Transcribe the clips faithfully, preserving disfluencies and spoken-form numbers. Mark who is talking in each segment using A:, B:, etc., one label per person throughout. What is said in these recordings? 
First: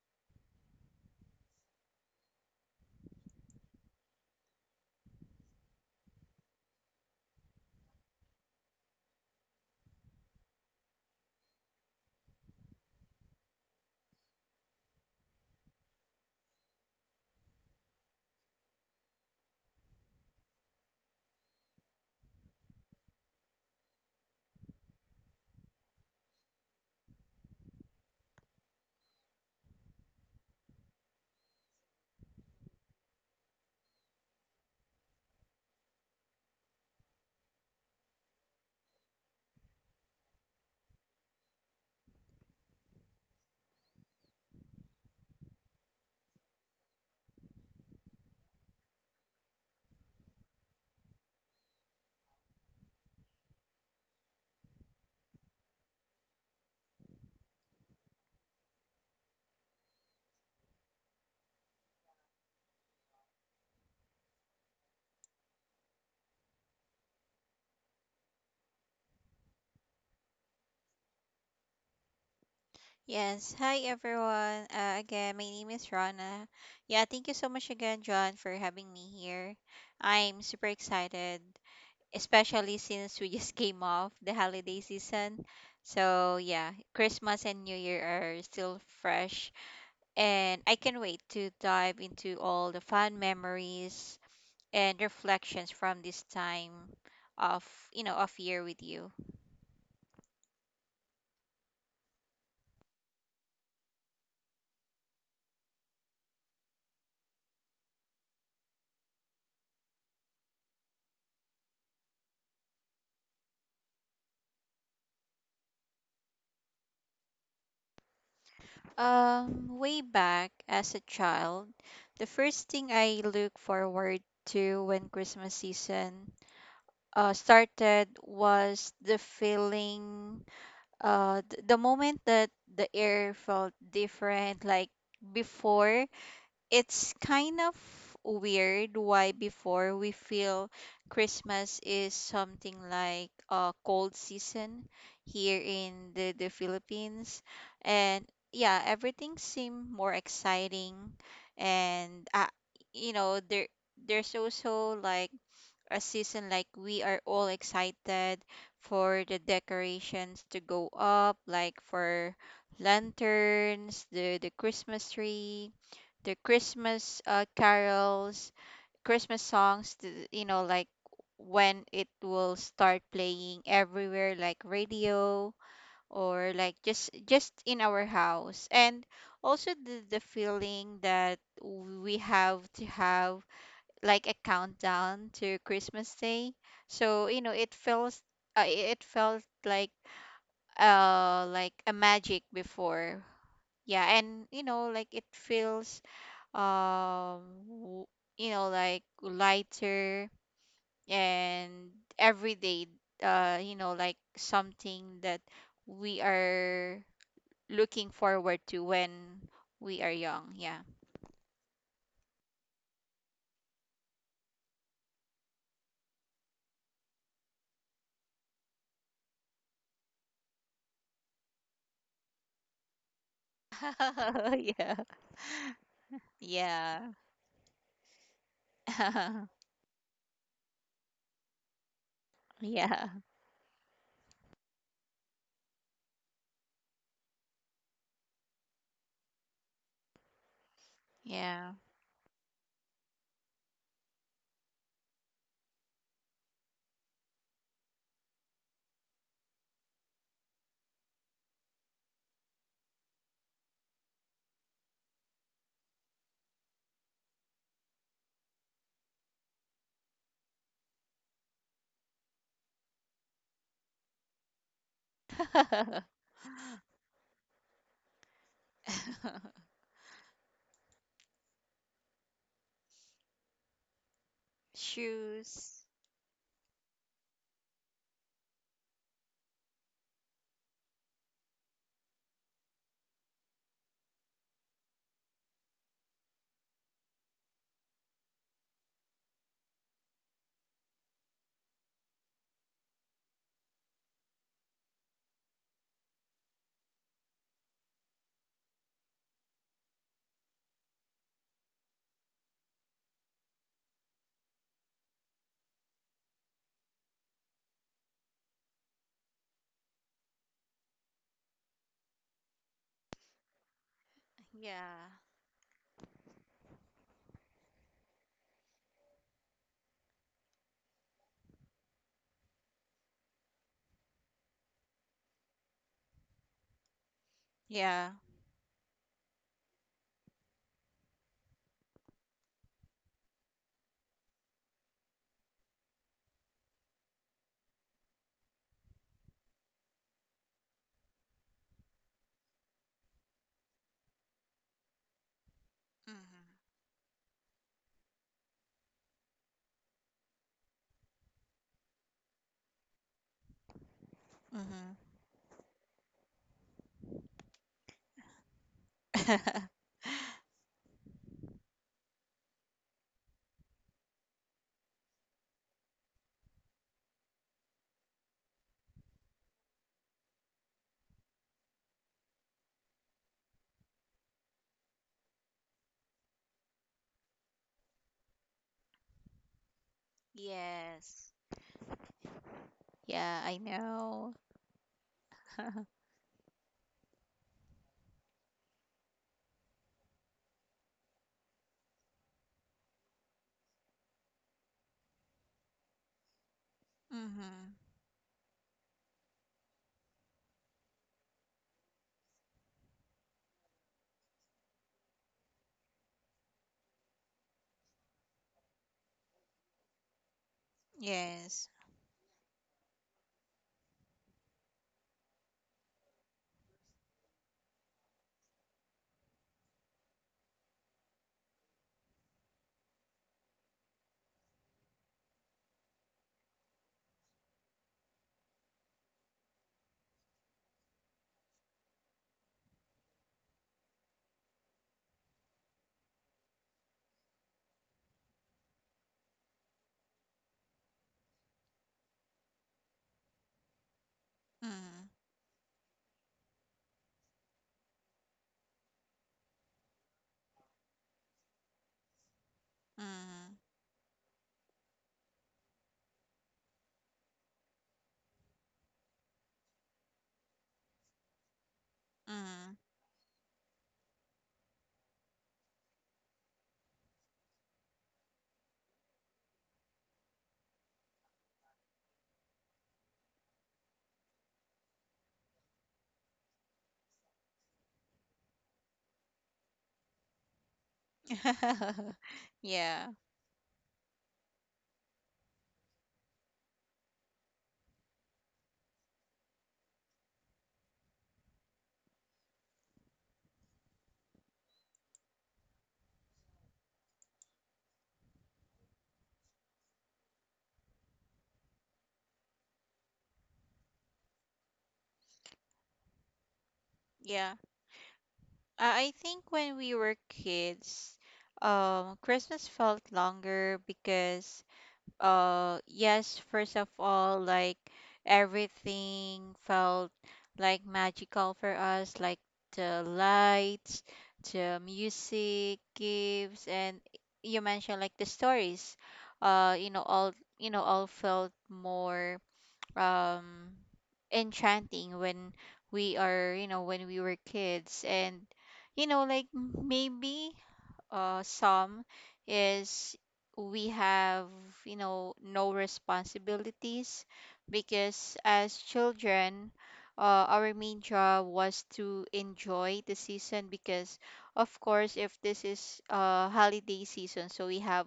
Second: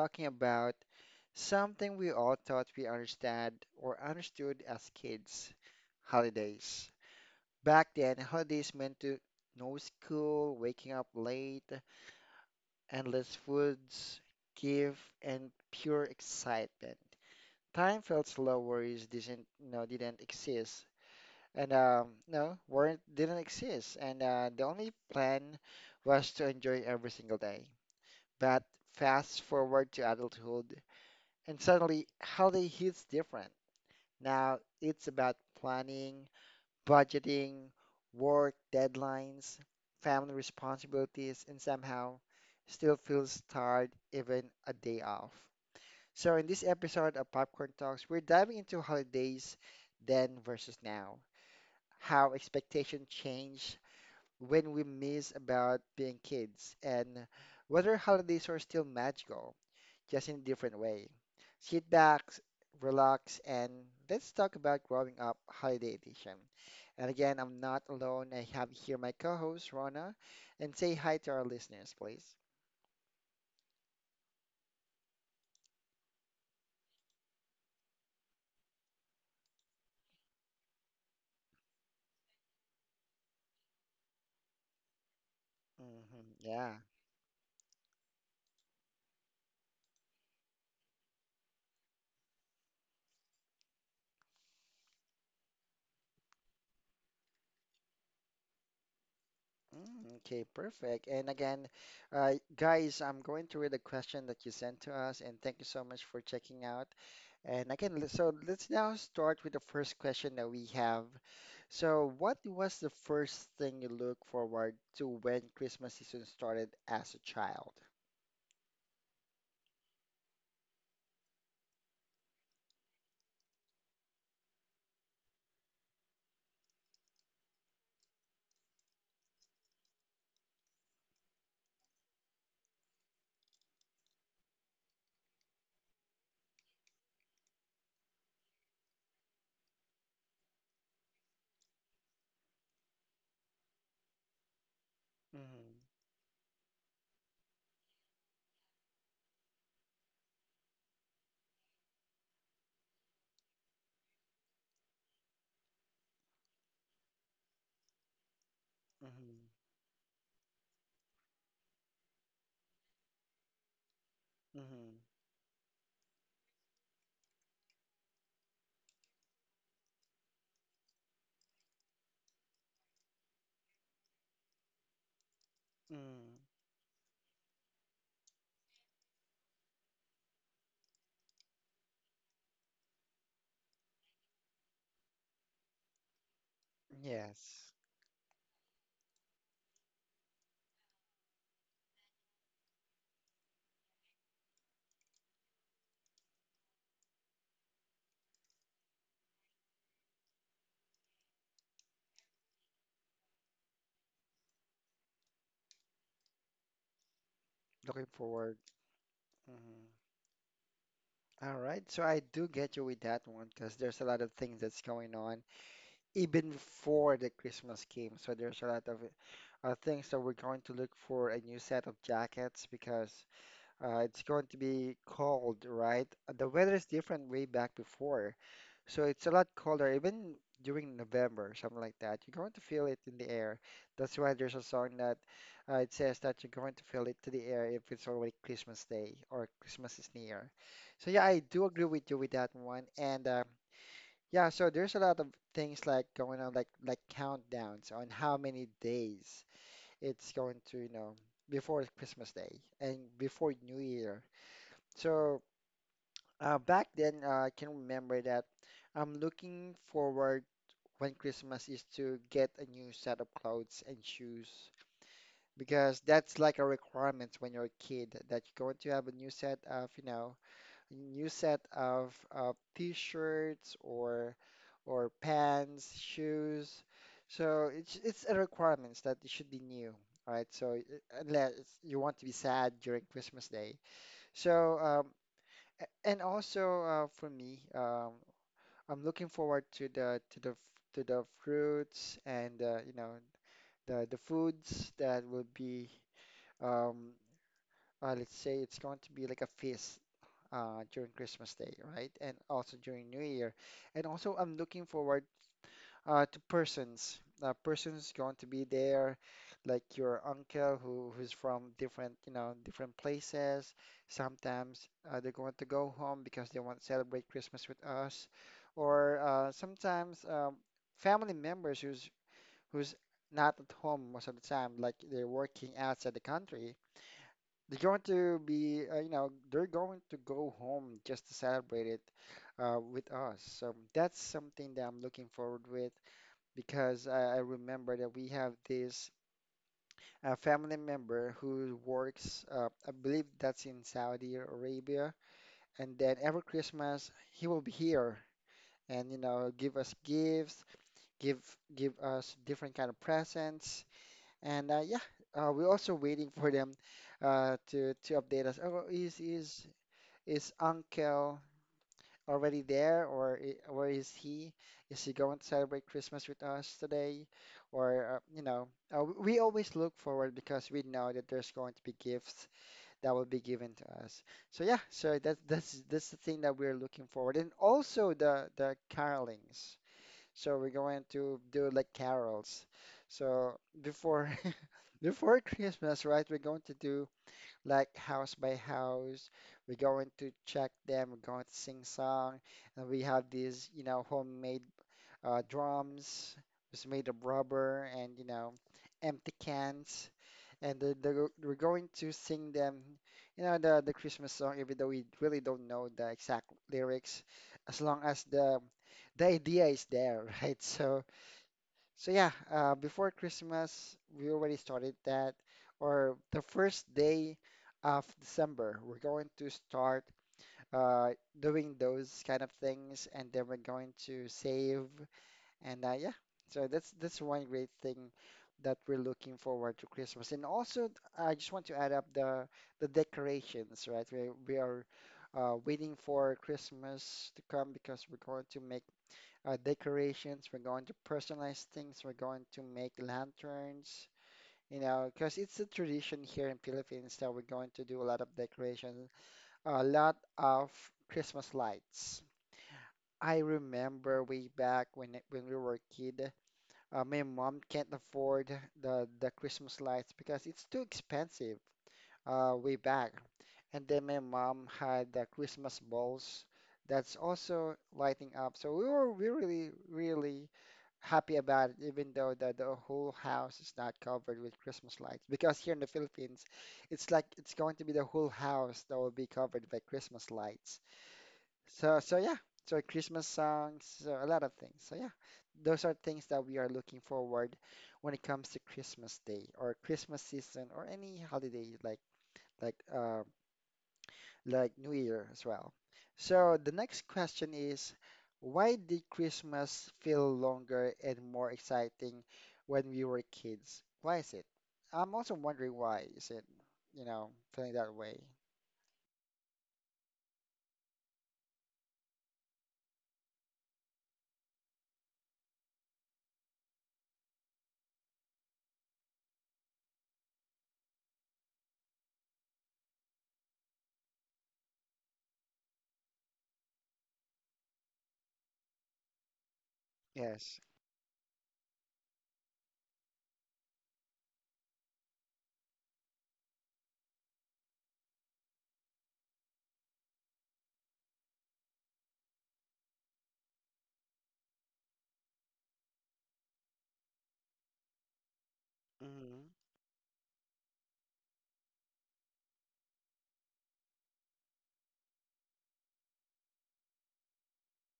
A: talking about something we all thought we understand or understood as kids, holidays. Back then, holidays meant to no school, waking up late, endless foods, gift, and pure excitement. Time felt slow, worries didn't, you know, didn't exist, and um, no, weren't didn't exist. And uh, the only plan was to enjoy every single day. But fast forward to adulthood, and suddenly holiday hits different. Now it's about planning, budgeting, work deadlines, family responsibilities, and somehow still feels tired even a day off. So in this episode of Popcorn Talks, we're diving into holidays then versus now, how expectation change, when we miss about being kids, and whether holidays are still magical, just in a different way. Sit back, relax, and let's talk about growing up, holiday edition. And again, I'm not alone. I have here my co-host Rona, and say hi to our listeners, please.
B: Yes. Hi, everyone. Uh, again, my name is Rana. Yeah, thank you so much again, John, for having me here. I'm super excited, especially since we just came off the holiday season. So,
A: Hmm,
B: yeah,
A: yeah.
B: Christmas and New Year are still fresh, and I can wait to dive into all the fun memories and reflections from this time of, you know, of year with you.
A: Mm, okay, perfect. And again, uh, guys, I'm going to read the question that you sent to us, and thank you so much for checking out. And again, le- so let's now start with the first question that we have. So, what was the first thing you look forward to when Christmas season started as a child?
B: Um, way back as a child, the first thing I look forward to when Christmas season uh, started was the feeling, uh, th- the moment that the air felt different. Like before, it's kind of weird why before we feel Christmas is something like a cold season here
A: Mm-hmm.
B: in the, the Philippines. And yeah, everything seemed more exciting and uh, you know there there's also like a season like we are all excited for the
A: Mm-hmm.
B: decorations to go up, like for lanterns, the the
A: Mm-hmm.
B: Christmas tree, the Christmas uh, carols, Christmas songs, th- you know, like when it will start playing everywhere, like radio
A: Mm.
B: or like just just in our house. And also the, the feeling that we have to have like a countdown to Christmas Day. So you know it
A: Yes,
B: feels uh, it felt like uh like a magic before. Yeah, and you know like it feels um w- you know, like lighter. And everyday uh you know, like something that we are looking
A: looking
B: forward
A: forward.
B: to when
A: Mhm.
B: we are young. Yeah.
A: All right, so I do get you with that one because there's a lot of things that's going on even for the Christmas game. So there's a lot of uh, things that we're going to look for, a new set of jackets because uh, it's going to be cold, right? Uh, The weather is
B: Yeah, yeah.
A: different way back before, so it's a lot colder even during November, something like that. You're going to feel it
B: Yeah,
A: in the air. That's why there's a song that uh, it says that you're going to feel it to the air if it's already Christmas Day or Christmas is near. So yeah, I
B: yeah.
A: do agree with you with that one. And uh, yeah, so there's a lot of things like going on, like like countdowns on how many days it's going to, you know, before Christmas Day and before New Year. So uh, back then, uh, I can remember that I'm looking forward when Christmas is to get a new set of clothes and shoes because that's like a requirement when you're a kid that you're going to have a new set of, you know, new set of uh, t-shirts or or
B: Shoes,
A: pants, shoes. So it's it's a requirements that it should be new, right? So it- unless you want to be sad during Christmas Day. So um, a- and also uh, for me, um, I'm looking forward to the to the f- to the fruits and uh, you know the the foods that will be um, uh, let's say it's going to be like a feast uh, during Christmas Day, right? And also during New Year. And also, I'm looking forward uh, to persons. Uh, persons going to be there, like your uncle who who's from different, you know, different places. Sometimes
B: yeah.
A: uh, they're going to go home because they want to celebrate Christmas with us, or uh, sometimes um, family members who's who's not at home most of the time, like they're working outside the country, they're going
B: Yeah.
A: to be, uh, you know, they're going to go home just to celebrate it uh, with us. So that's something that I'm looking forward with because I, I remember that we have this uh, family member who works, uh, I believe that's in Saudi Arabia, and then every Christmas he will be here and you know give us gifts, give give us different kind of presents, and uh,
B: Mm-hmm.
A: yeah, uh, we're also waiting for them uh, to to update us. Oh, is is Is Uncle already there, or i- where is he? Is he going to celebrate Christmas with us today? Or, uh, you know, uh, w- we always look forward because we know that there's going to be gifts that will be given to us. So yeah, so that's that's that's the thing that we're looking forward, and also the the carolings. So we're going
B: Yes.
A: to do like carols.
B: Yeah, I
A: So
B: know.
A: before before Christmas, right? We're going to do like house by house. We're going to check them. We're going to sing song, and we have these, you know, homemade uh, drums. It's made of
B: Mhm.
A: rubber and, you know, empty cans, and the, the, we're going to sing them, you know, the the Christmas song, even though we really don't know the exact lyrics, as long as the the idea is there, right? So
B: Yes.
A: so yeah, uh, before Christmas, we already started that, or the first day of December, we're going to start uh, doing those kind of things, and then we're going to save, and uh, yeah, so that's that's one great thing that we're looking forward to Christmas. And also, I just want to add up the the decorations, right? We we are uh, waiting for Christmas to come because we're going to make uh, decorations. We're going to personalize things. We're going to make lanterns, you
B: Mhm.
A: know, because it's a tradition here in Philippines that we're going to do a lot of decorations, a lot of Christmas lights. I
B: Mhm.
A: remember way back when it- when we were a kid, uh, my mom can't afford the the Christmas lights because it's too expensive. Uh,
B: Mhm.
A: way back, and then my mom had the Christmas balls that's also lighting up. So we were we really, really happy about it, even though the, the whole house is not covered with Christmas lights. Because here in the Philippines, it's like it's going to be the whole house that will be covered by Christmas lights. So so yeah, so
B: Yeah.
A: Christmas songs, so a lot of things. So yeah, those are things that we are looking forward when it comes to Christmas Day or Christmas season or any holiday, like like uh, like New Year as well. So the next question is, why did Christmas feel longer and more exciting when we were kids? Why is it? I'm also wondering why is it, you know,
B: Yeah.
A: feeling that way?
B: I I think when we were kids, um, Christmas felt longer because uh yes, first of all, like everything felt like magical for us, like the lights, the music, gifts, and you mentioned like the stories, uh you know, all
A: Yes.
B: you know all felt more um enchanting when we are, you know, when we were kids. And you know like maybe uh, some is we have, you know, no responsibilities. Because as
A: Hmm.
B: children, uh, our main job was to enjoy the season. Because of course if this is uh, holiday season, so we have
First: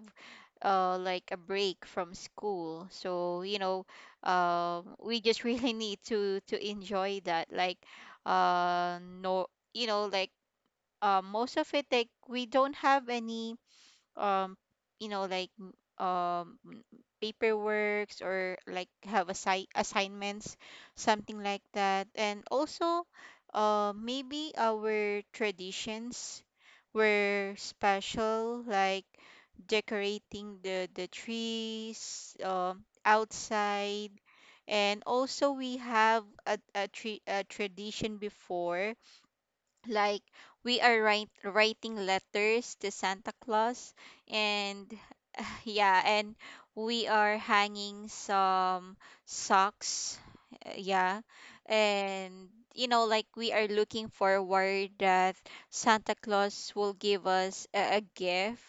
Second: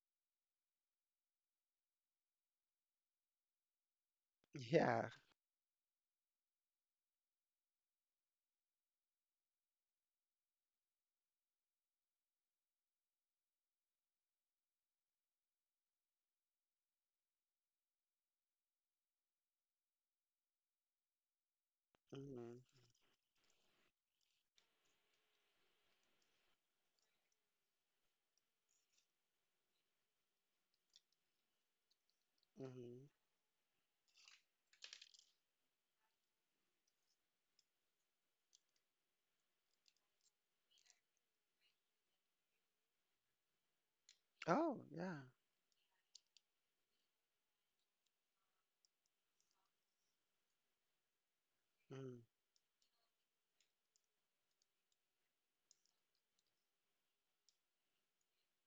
B: uh, like a break from school. So you know, um
A: Yeah.
B: we just really need to to enjoy that. Like uh no, you know like, um, most of it, like we don't have any um you know like m- um m- paperworks or like have assi- assignments, something like that. And
A: Hmm.
B: also uh, maybe our traditions were special, like decorating the the trees um
A: Hmm.
B: outside. And also we have a, a, tra- a tradition before, like we are write, writing letters to Santa Claus.
A: Oh,
B: And
A: yeah.
B: yeah, and we are hanging some socks, uh, yeah.
A: Mm-hmm.
B: And you know, like we are looking forward that Santa Claus will give us a, a gift,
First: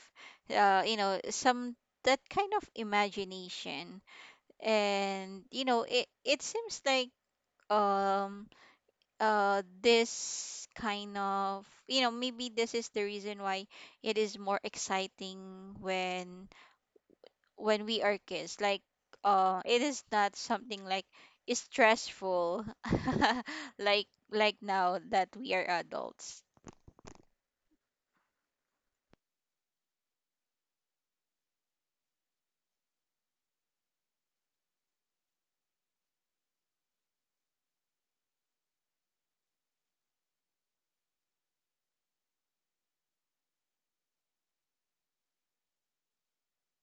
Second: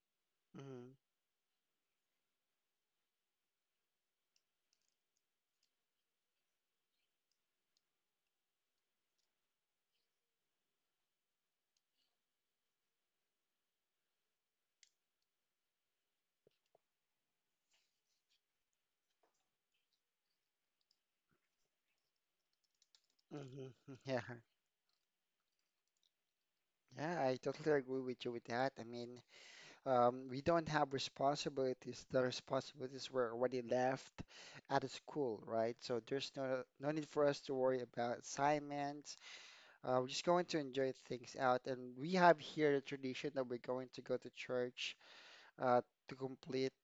B: uh, you know, some, that kind of imagination. And you know, it it seems like um uh this kind of, you know, maybe this is the reason why it is more exciting when when we are kids. Like uh it is not something like is stressful.
A: Mm-hmm.
B: like
A: Yeah.
B: like now that we are adults.
A: Yeah, I totally agree with you with that. I mean, Um, we don't have responsibilities. The responsibilities were already left at the school, right? So there's no no need for us to worry about assignments. Uh, we're just going to enjoy things out, and we have here the tradition that we're going to go to church uh, to complete,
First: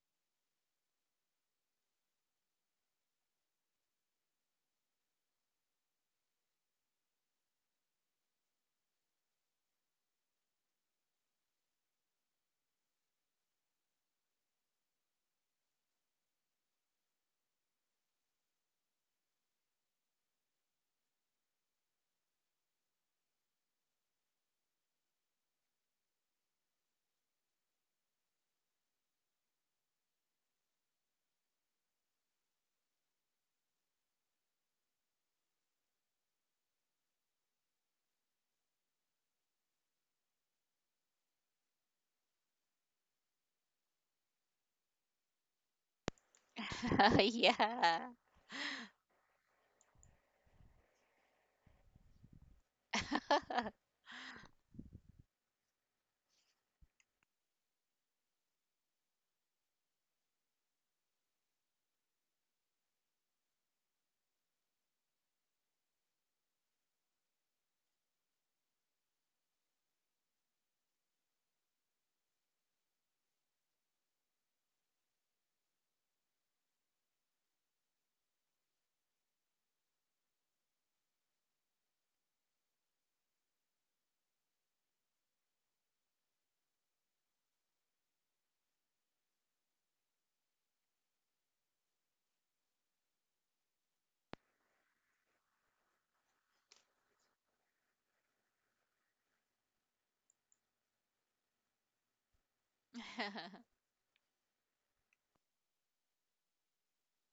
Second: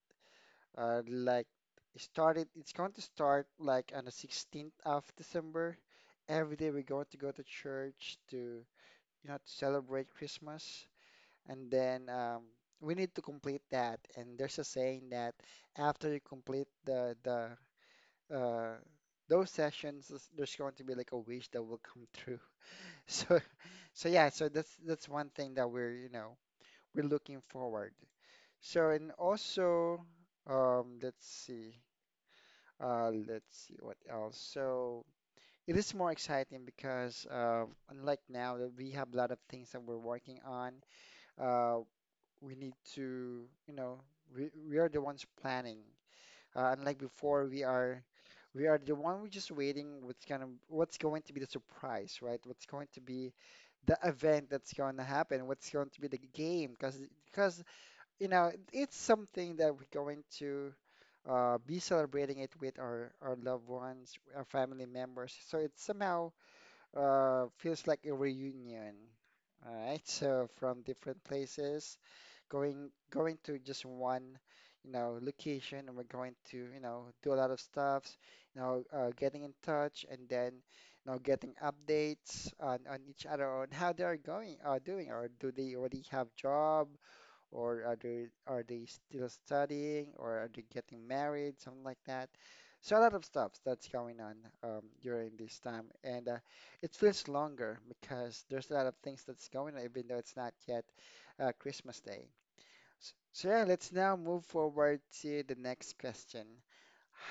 A: uh, like it started. It's going to start like on the sixteenth of December. Every day we're going to go to church to, you know to celebrate Christmas, and then um, we need to complete that. And there's a saying that after you complete the the uh, those sessions, is- there's going to be like a wish that will come true. So so yeah, so that's that's one thing that we're you know we're looking forward. So and also, um, let's see. Uh, let's see what else. So it is more exciting because, uh, unlike now that we have a lot of things that we're working on, uh, we need to, you know, we, we are the ones planning. Uh, unlike before, we are
B: Yeah.
A: we are the one we just waiting what's gonna what's going to be the surprise, right? What's going to be the event that's going to happen? What's going to be the game? Because because, you know it's something that we're going to uh, be celebrating it with our our loved ones, our family members. So it's somehow uh, feels like a reunion. All right, so from different places, going going to just one, you know, location, and we're going to, you know, do a lot of stuffs, you know, uh, getting in touch, and then, you know, getting updates on on each other on how they are going, uh, doing, or do they already have job, or are they are they still studying, or are they getting married, something like that, so a lot of stuff that's going on, um, during this time, and uh, it feels longer because there's a lot of things that's going on, even though it's not yet uh, Christmas Day. S- so yeah, let's now move forward to the next question.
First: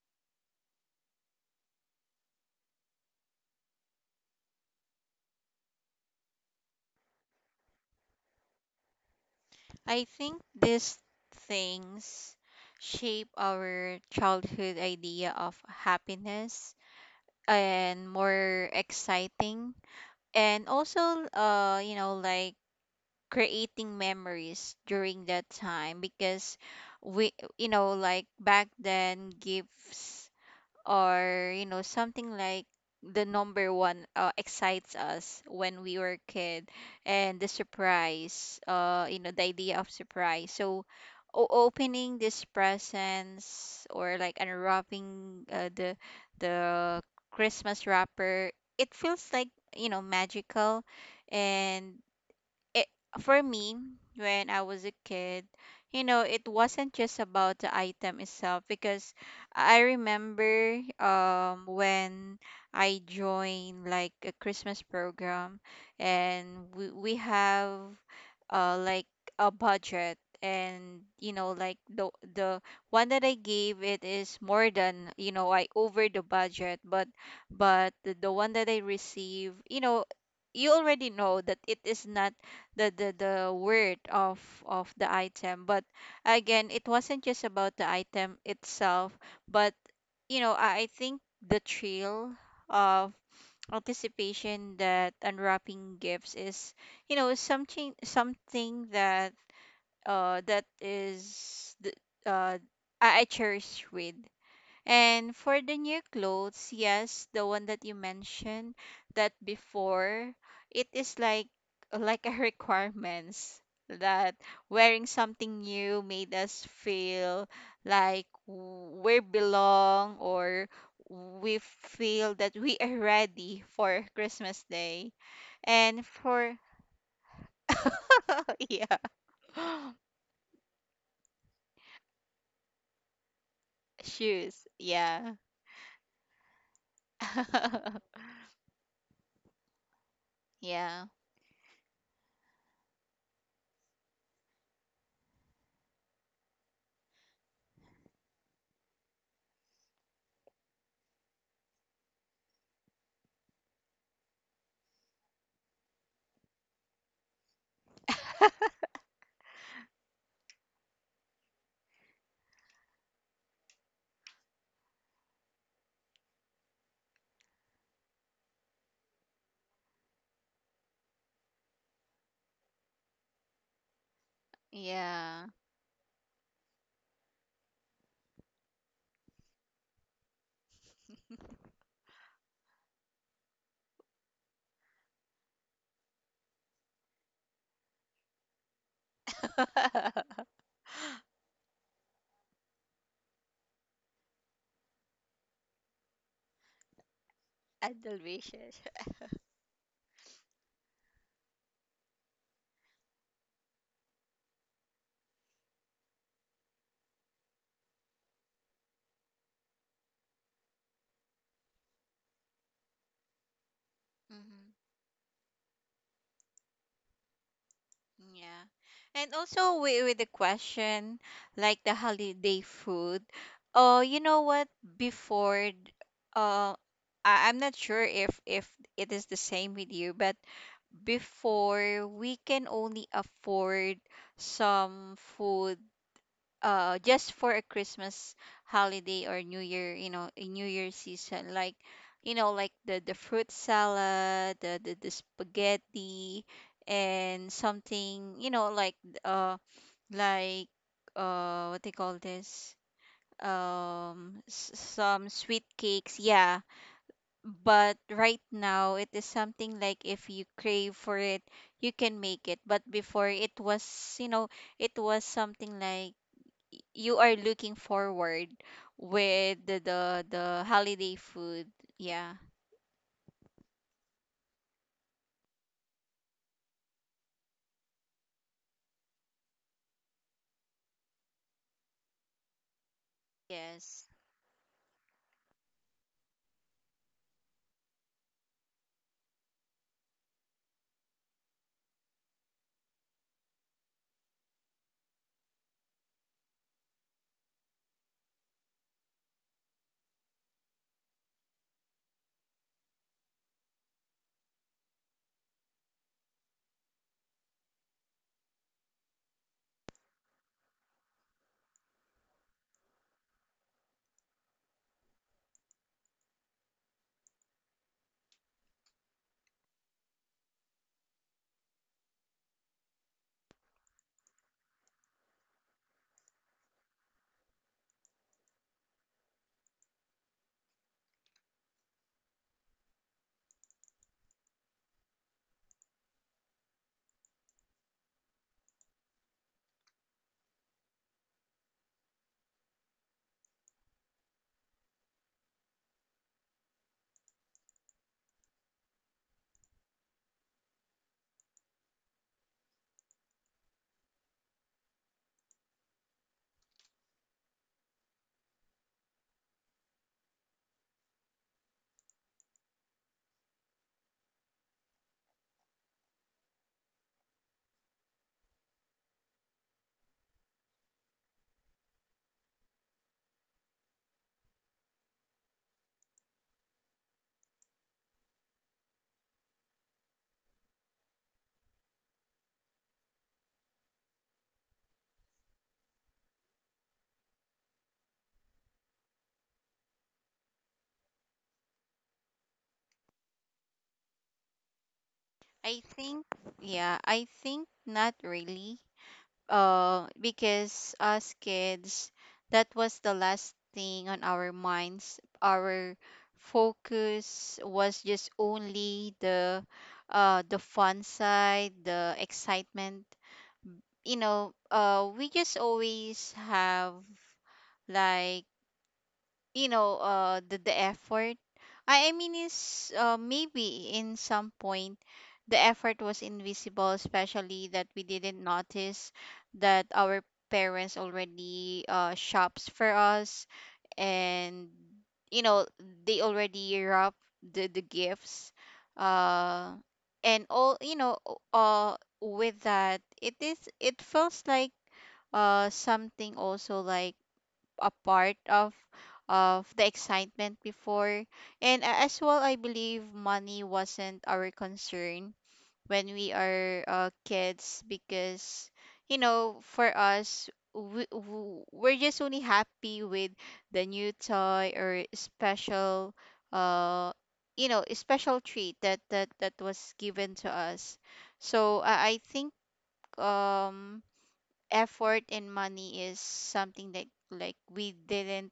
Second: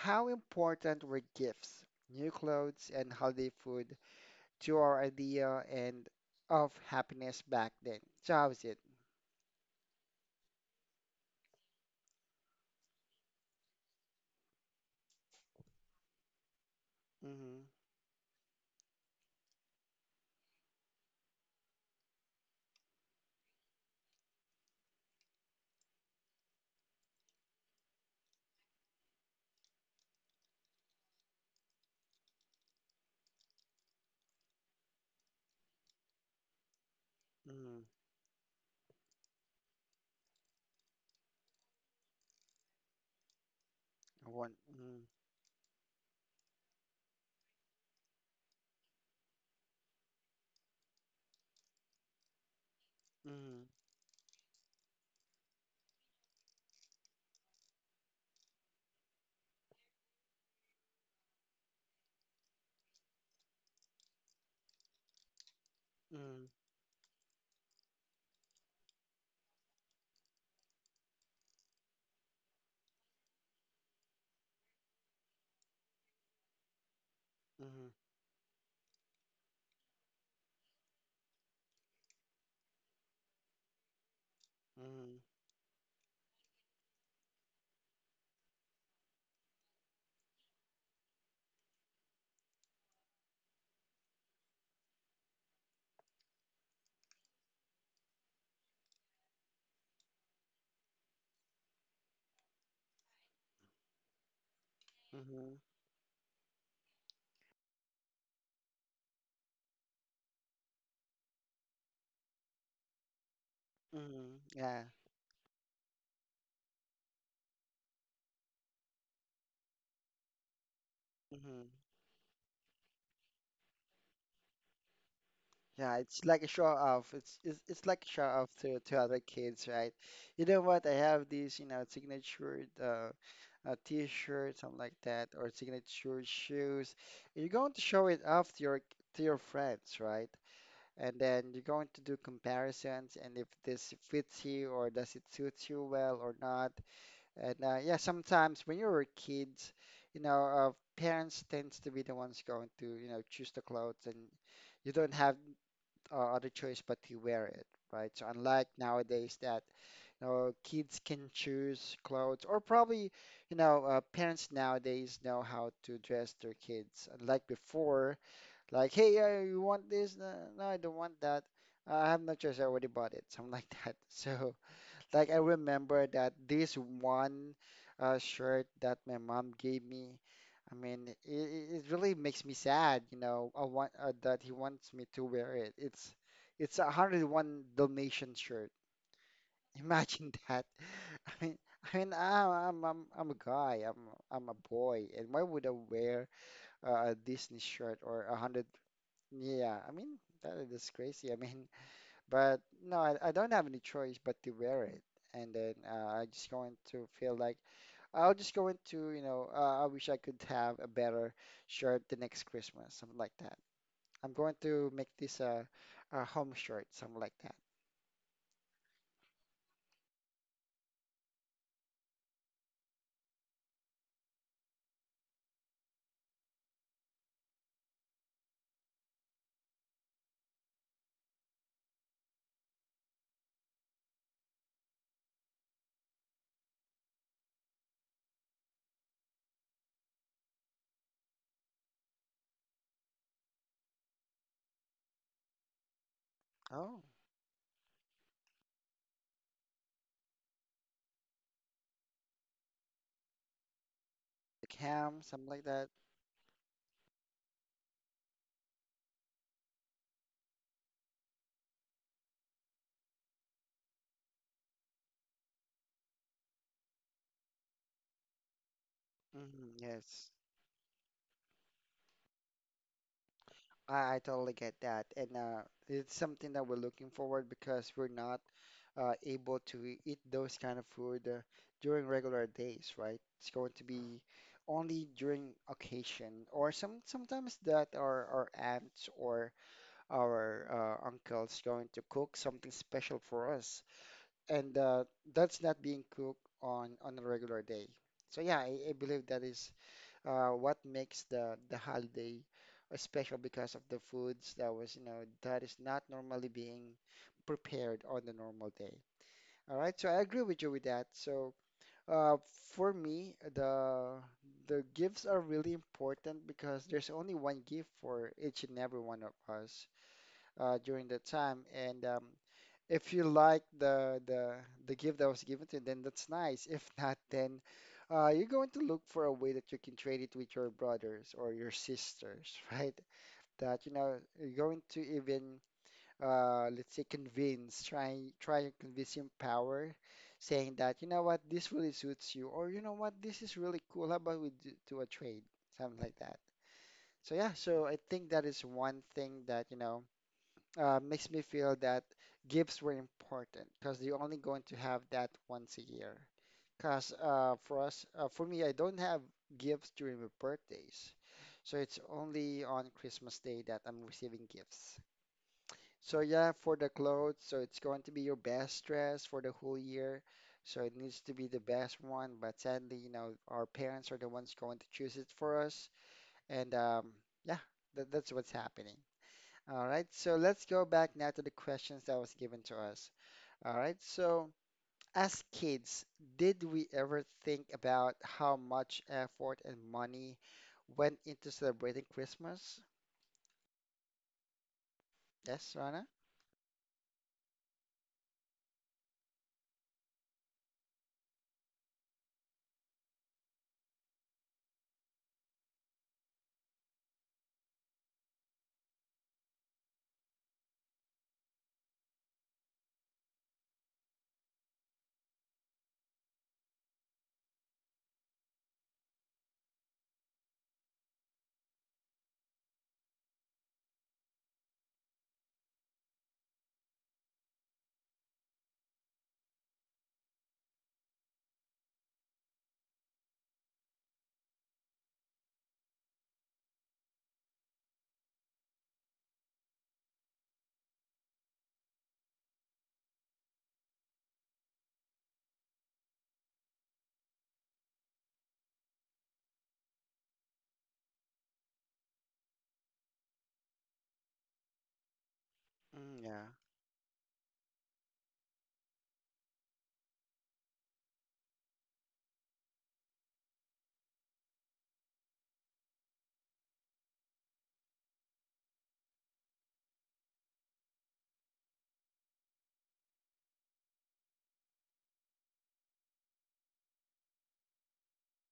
A: How important were gifts, new clothes, and holiday food to our idea and of happiness back then? So how is it?
B: I think these things shape our childhood idea of happiness
A: Hmm.
B: and more exciting. And also uh you know, like creating memories during that time. Because we, you know, like back then gifts, or you know, something like the number one uh, excites us when we were a kid. And the surprise, uh you know, the idea of surprise. So o- opening this presents or like
A: One. Mm.
B: unwrapping uh, the the Christmas wrapper, it feels like, you know, magical. And it, for
A: Mm.
B: me, when I was a kid, you know, it wasn't just about the item itself. Because I remember um when I joined like a Christmas program,
A: Mm.
B: and we we have uh like a budget. And you know like the the one that I gave it is more than, you know, I over the budget. but
A: Mm.
B: but the, the one that I receive, you know, you already know that it is not the the the word of of the
A: Mm.
B: item. But again, it wasn't just about the item itself. But you know, i, I think the thrill of anticipation that unwrapping gifts is, you know, something, something that uh that is the uh I, I cherish with. And
A: Mm.
B: for the new clothes, yes, the one that you mentioned, that before, it is like like a requirements that
A: Mm, yeah.
B: wearing something new made us feel like we belong, or we
A: Mm-hmm.
B: feel that we are ready for Christmas Day.
A: Yeah,
B: And
A: it's like a
B: for
A: show off. It's it's it's like a show off to to
B: yeah,
A: other kids, right? You know what? I have this, you know, signature uh, uh t-shirt,
B: shoes,
A: something like that,
B: yeah.
A: or signature shoes. You're going to show it off to your to your friends, right?
B: Yeah,
A: And then you're going to do comparisons, and if this fits you or does it suit you well or not. And uh, yeah, sometimes when you were kids, you know, uh, parents tends to be the ones going to, you know, choose the clothes, and you don't have uh, other choice but to wear it, right? So unlike nowadays that, you know, kids can choose clothes, or probably, you know, uh, parents nowadays know how to dress their kids. Unlike before, like, hey, uh, you want this? No, no, I don't want that. I have no choice. I already bought it, something like that. So like I
B: yeah.
A: remember that this one uh, shirt that my mom gave me, I mean, it, it really makes me sad, you know, I want uh, that he wants me to wear it. It's it's a a hundred and one Dalmatian shirt. Imagine that. I mean, I mean, I'm I'm I'm I'm a guy. I'm I'm a boy, and why would I wear uh, a Disney shirt
B: And
A: or a hundred?
B: delicious.
A: Yeah, I mean that is crazy. I mean, but no, I, I don't have any choice but to wear it. And then uh, I just going to feel like I'll just go into, you know, uh, I wish I could have a better shirt the next Christmas, something like that. I'm going
B: Mm-hmm.
A: to make this a, a home shirt, something like that.
B: Yeah. And also with, with the question like the holiday food. Oh, you know what? Before d- uh I, I'm not sure if if it is the same with you, but before we can only afford some food uh just for a Christmas holiday or New Year, you know, a new year season. Like you know like the the fruit salad, the the, the spaghetti,
A: Oh,
B: and something you know, like uh like uh what they call this, um
A: the
B: s-
A: cam,
B: some
A: something like
B: sweet
A: that.
B: cakes, yeah. But right now it is something like if you crave for it you can make it. But before it was, you know, it was something like you are looking forward with
A: Hmm,
B: the the,
A: yes.
B: the holiday food. Yeah.
A: I, I totally get that. And uh, it's something that we're looking forward because we're not uh, able to e-, eat those kind of food uh, during regular days, right? It's going to
B: Yes.
A: be only during occasion or some sometimes that our, our aunts or our uh, uncles going to cook something special for us. And uh, that's not being cooked on, on a regular day. So yeah, I, I believe that is uh, what makes the the holiday special because of the foods that was, you know, that is not normally being prepared on the normal day. All right, so I agree with you with that. So uh, for me, the the gifts are really important because there's only one gift for each and every one of us uh, during the time, and um, if you like the the the gift that was given to you, then that's nice. If not, then uh, you're going to look for a way that you can trade it with your brothers or your sisters, right? That you know you're going to even uh, let's say convince, try try and convince him power, saying that you know what this really suits you, or you know what this is really cool. How about we do, do a trade, something like that. So yeah, so I think that is one thing that you know uh, makes me feel that gifts were important because you're only going to have that once a year. Because uh, for us, uh, for me, I don't have gifts during my birthdays, so it's only on Christmas Day that I'm receiving gifts. So yeah, for the clothes, so it's going to be your best dress for the whole year. So it needs to be the best one, but sadly, you know, our parents are the ones going to choose it for us, and um, yeah, that, that's what's happening. All right, so let's go back now to the questions that was given to us. All right, so as kids, did we ever think about how much effort and money went into celebrating Christmas? Yes,
B: I
A: Rana?
B: think yeah, I think not really. Uh because us kids, that was the last thing on our minds. Our focus was just only the uh the fun side, the excitement. You know, uh we just always have like, you know, uh the, the effort, i, I mean is uh, maybe in some point the effort was invisible, especially that we didn't notice that our parents already uh, shops for us. And you know, they already wrap the, the gifts uh and all, you know, uh with that it is, it feels like uh something also like a part of of the excitement before. And a- as well, I believe money wasn't our concern when
A: Mm,
B: we
A: yeah,
B: are uh, kids. Because you know, for us, we, w- we're just only happy with the new toy or special uh you know, a special treat that that that was given to us. So i, I think um effort and money is something that like we didn't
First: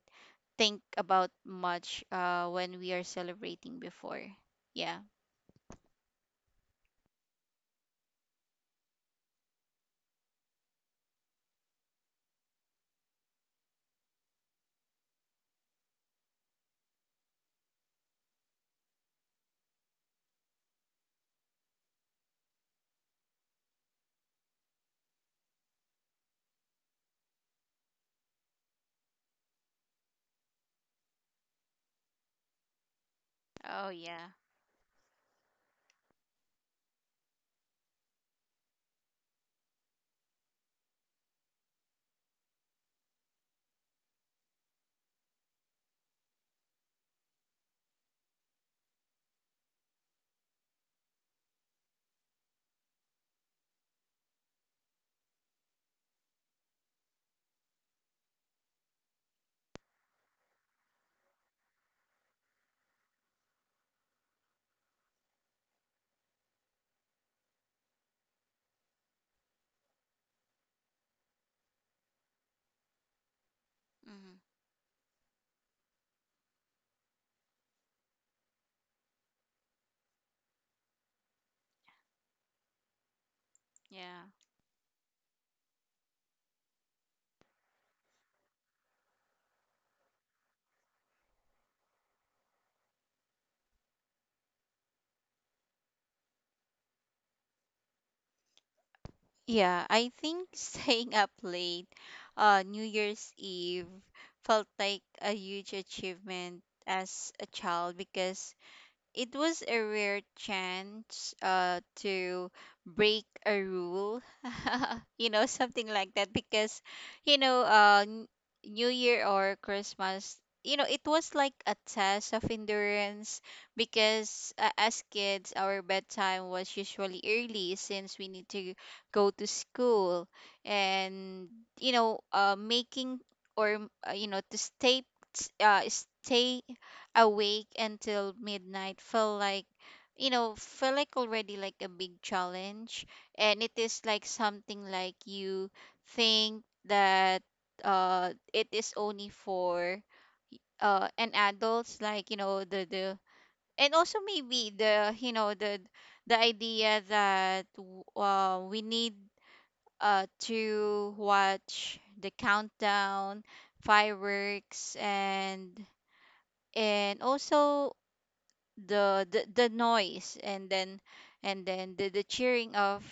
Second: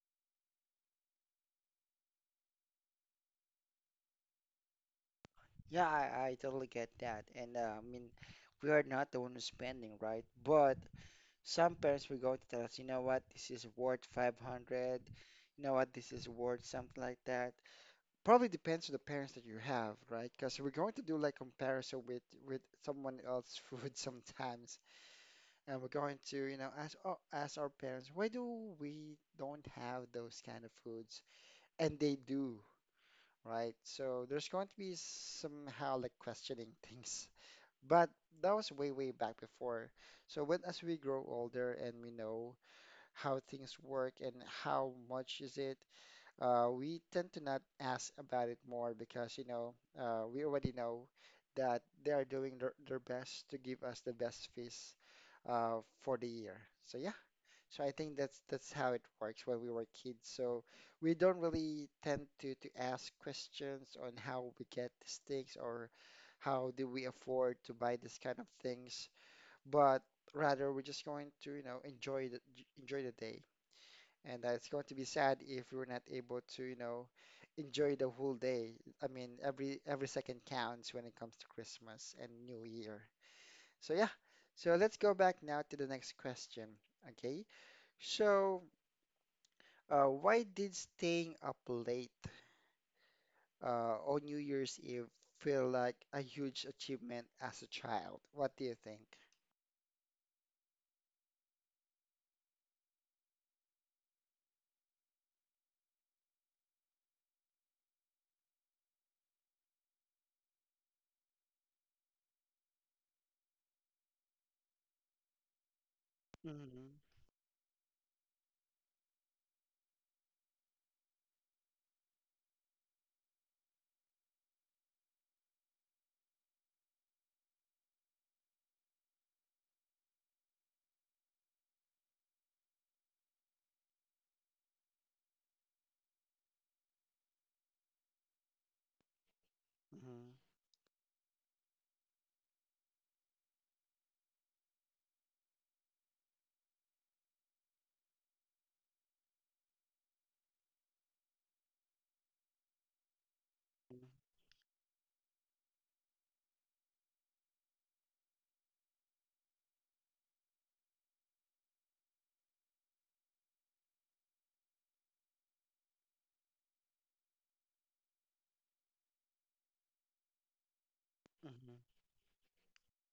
B: think about much uh when we are celebrating before. Yeah.
A: yeah, I, I totally get that. And uh, I mean, we are not the one who's spending, right? But some parents will go to tell us, you know what, this is worth five hundred, you know what, this is worth something like that. Probably depends on the parents that you have, right? Because we're going to do like comparison with with someone else's food sometimes, and we're going to, you know, ask oh, ask our parents, why do we don't have those kind of foods? And they do, right?
B: Oh
A: So
B: yeah.
A: there's going to be somehow like questioning things. But that was way, way back before. So when as we grow older and we know how things work and how much is it uh, we tend to not ask about it more because, you know, uh, we already know that they are doing their, their best to give us the best fees uh, for the year. So yeah, so I think that's that's how it works when we were kids. So we don't really tend to to ask questions on how we get these things or how do we afford to buy this kind of things, but rather we're just going to, you know, enjoy the enjoy the day
B: Mm-hmm.
A: and uh, it's going to be sad if we're not able to, you know, enjoy the whole day. I mean, every every second counts when it comes to Christmas and New Year. So yeah,
B: Yeah.
A: so let's go back now to the next question. Okay, so uh, why did staying up late uh, on New Year's Eve feel like a huge achievement as a child? What do you think?
B: Yeah, I think staying up late uh New Year's Eve felt like a huge achievement as a child. Because it was a rare chance uh to break a rule. You know, something like that. Because
A: Mm-hmm.
B: you know, uh n- new year or Christmas, you know, it was like a test of endurance. Because uh, as kids, our bedtime was usually early since we need to go to school. And you know, uh making or uh, you know, to stay uh stay awake until midnight, felt like, you
A: Mm-hmm.
B: know, felt like already like a big challenge. And it is like something like you think that uh it is only for uh an adults, like you know, the the and also maybe the you know, the the idea that w- uh, we need uh to watch the countdown, fireworks, and and also the the, the noise. And then, and
A: Mm-hmm.
B: then the, the cheering of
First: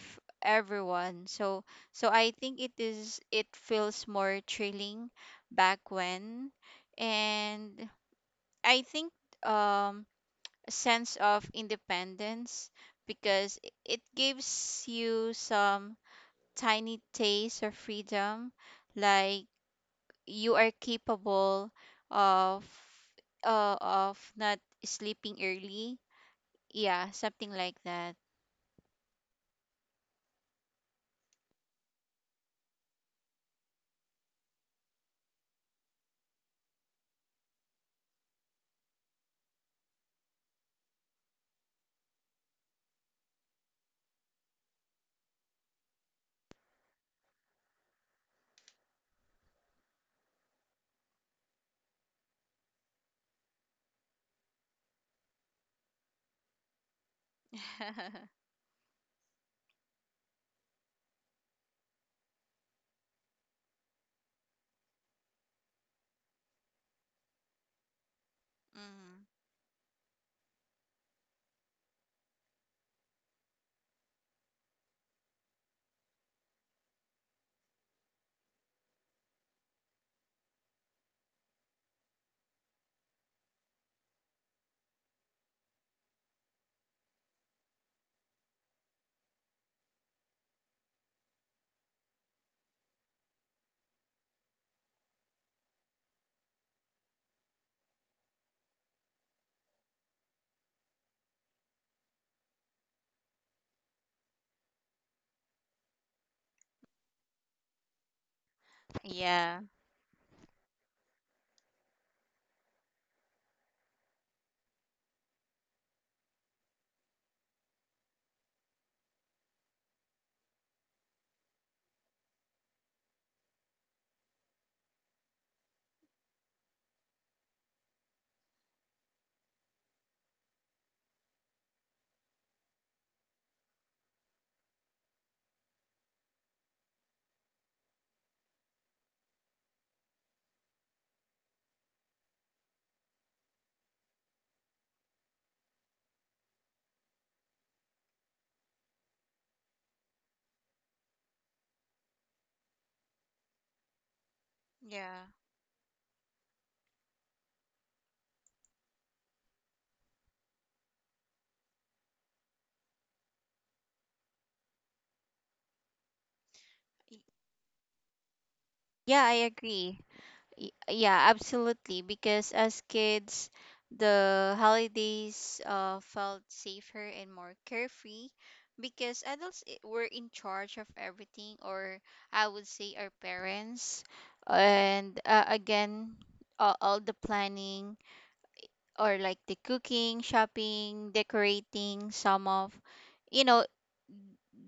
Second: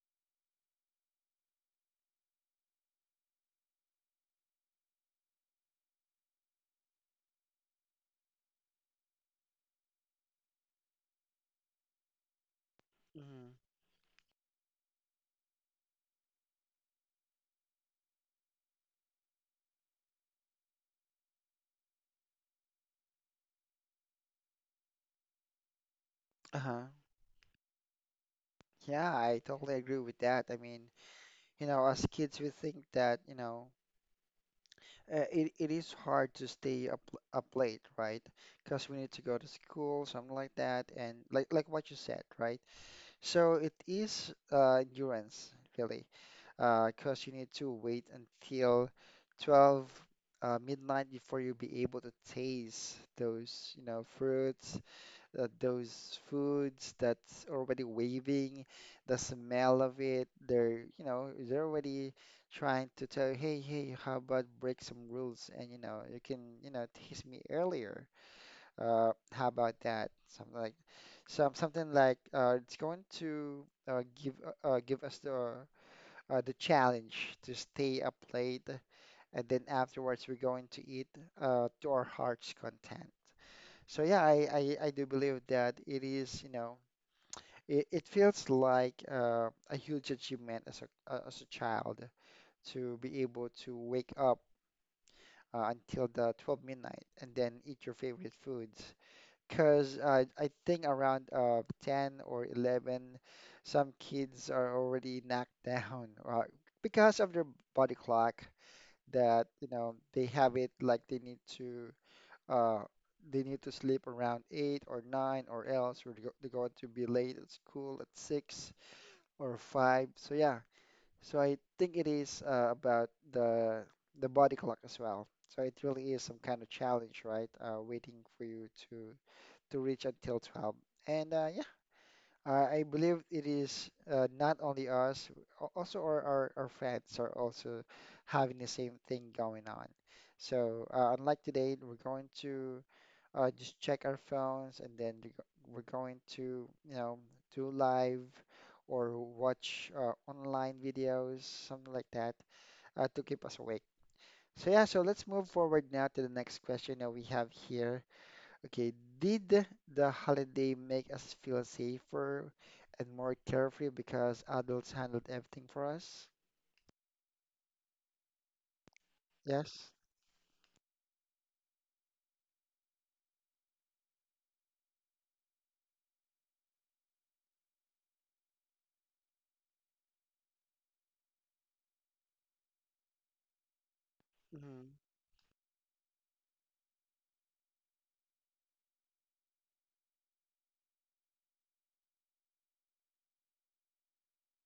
B: everyone. So so I think it is, it feels more thrilling back when. And I think um a sense of independence,
A: Mm-hmm.
B: because i- it gives you some tiny taste of freedom, like you are capable of uh, of not sleeping early.
A: Uh-huh.
B: Yeah, something like that.
A: Yeah, I totally agree with that. I mean, you know, as kids, we think that, you know, uh, it, it is hard to stay up up late, right? Because we need to go to school, something like that, and like like what you said, right? So it is uh, endurance, really, because you need to wait until twelve uh, midnight before you'll be able to taste those, you know, fruits uh, those foods that's already waving, the smell of it. They're, you know, they're already trying to tell you, hey, hey, how about break some rules and, you know, you can, you know, tease me earlier. Uh,
B: Mm.
A: how about that? Something like, some something like uh, it's going to uh, give uh, uh, give us the uh, the challenge to stay up late, and then afterwards we're going to eat uh, to our heart's content. So yeah, I, I, I do believe that it is, you know, it, it feels like uh, a huge achievement as a uh, as a child to be able to wake up uh, until the twelve midnight and then eat your favorite foods. Because uh, I think around uh, ten or eleven, some kids are already knocked down uh, because of their body clock that,
B: Yeah.
A: you know, they have it like they need to uh, they need to sleep around eight or nine, or else we're go- they're going to be late at school at six or five. So yeah, so I think it is uh, about the the body clock as well. So it really is some kind of challenge, right? Uh, waiting for you to to reach until twelve. And uh, yeah. Uh, I believe it is uh, not only us, al- also our, our, our friends are also having the same thing going on. So, uh, unlike today, we're going to uh, just check our phones, and then we're go- we're going to, you know, do live or watch uh, online videos, something like that, uh, to keep us awake. So, yeah, so
B: Yeah.
A: let's move forward now to the next question that we have here. Okay, did the holiday make us feel safer and more carefree because adults handled everything for us?
B: Y- Yeah, I
A: Yes.
B: agree. Y- Yeah, absolutely. Because as kids, the holidays uh, felt safer and more carefree because adults i- were in charge of everything, or I would say our parents.
A: Mm-hmm.
B: And uh, again, uh, all the planning, or like the cooking, shopping, decorating, some of, you know,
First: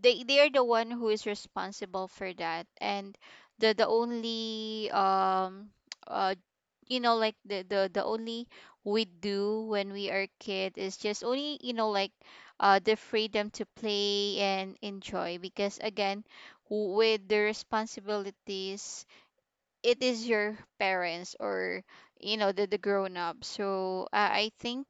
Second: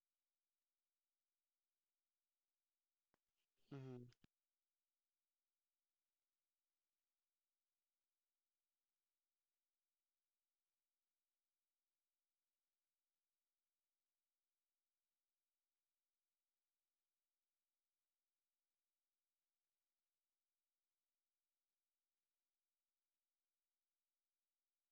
B: they they are the one who is responsible for that. And the the
A: Mm-hmm.
B: only um uh you know like the the the only we do when we are kid is just only, you know, like uh the freedom to play and enjoy. Because again, w- with the responsibilities, it is your parents, or you know, the the grown up. So uh, I think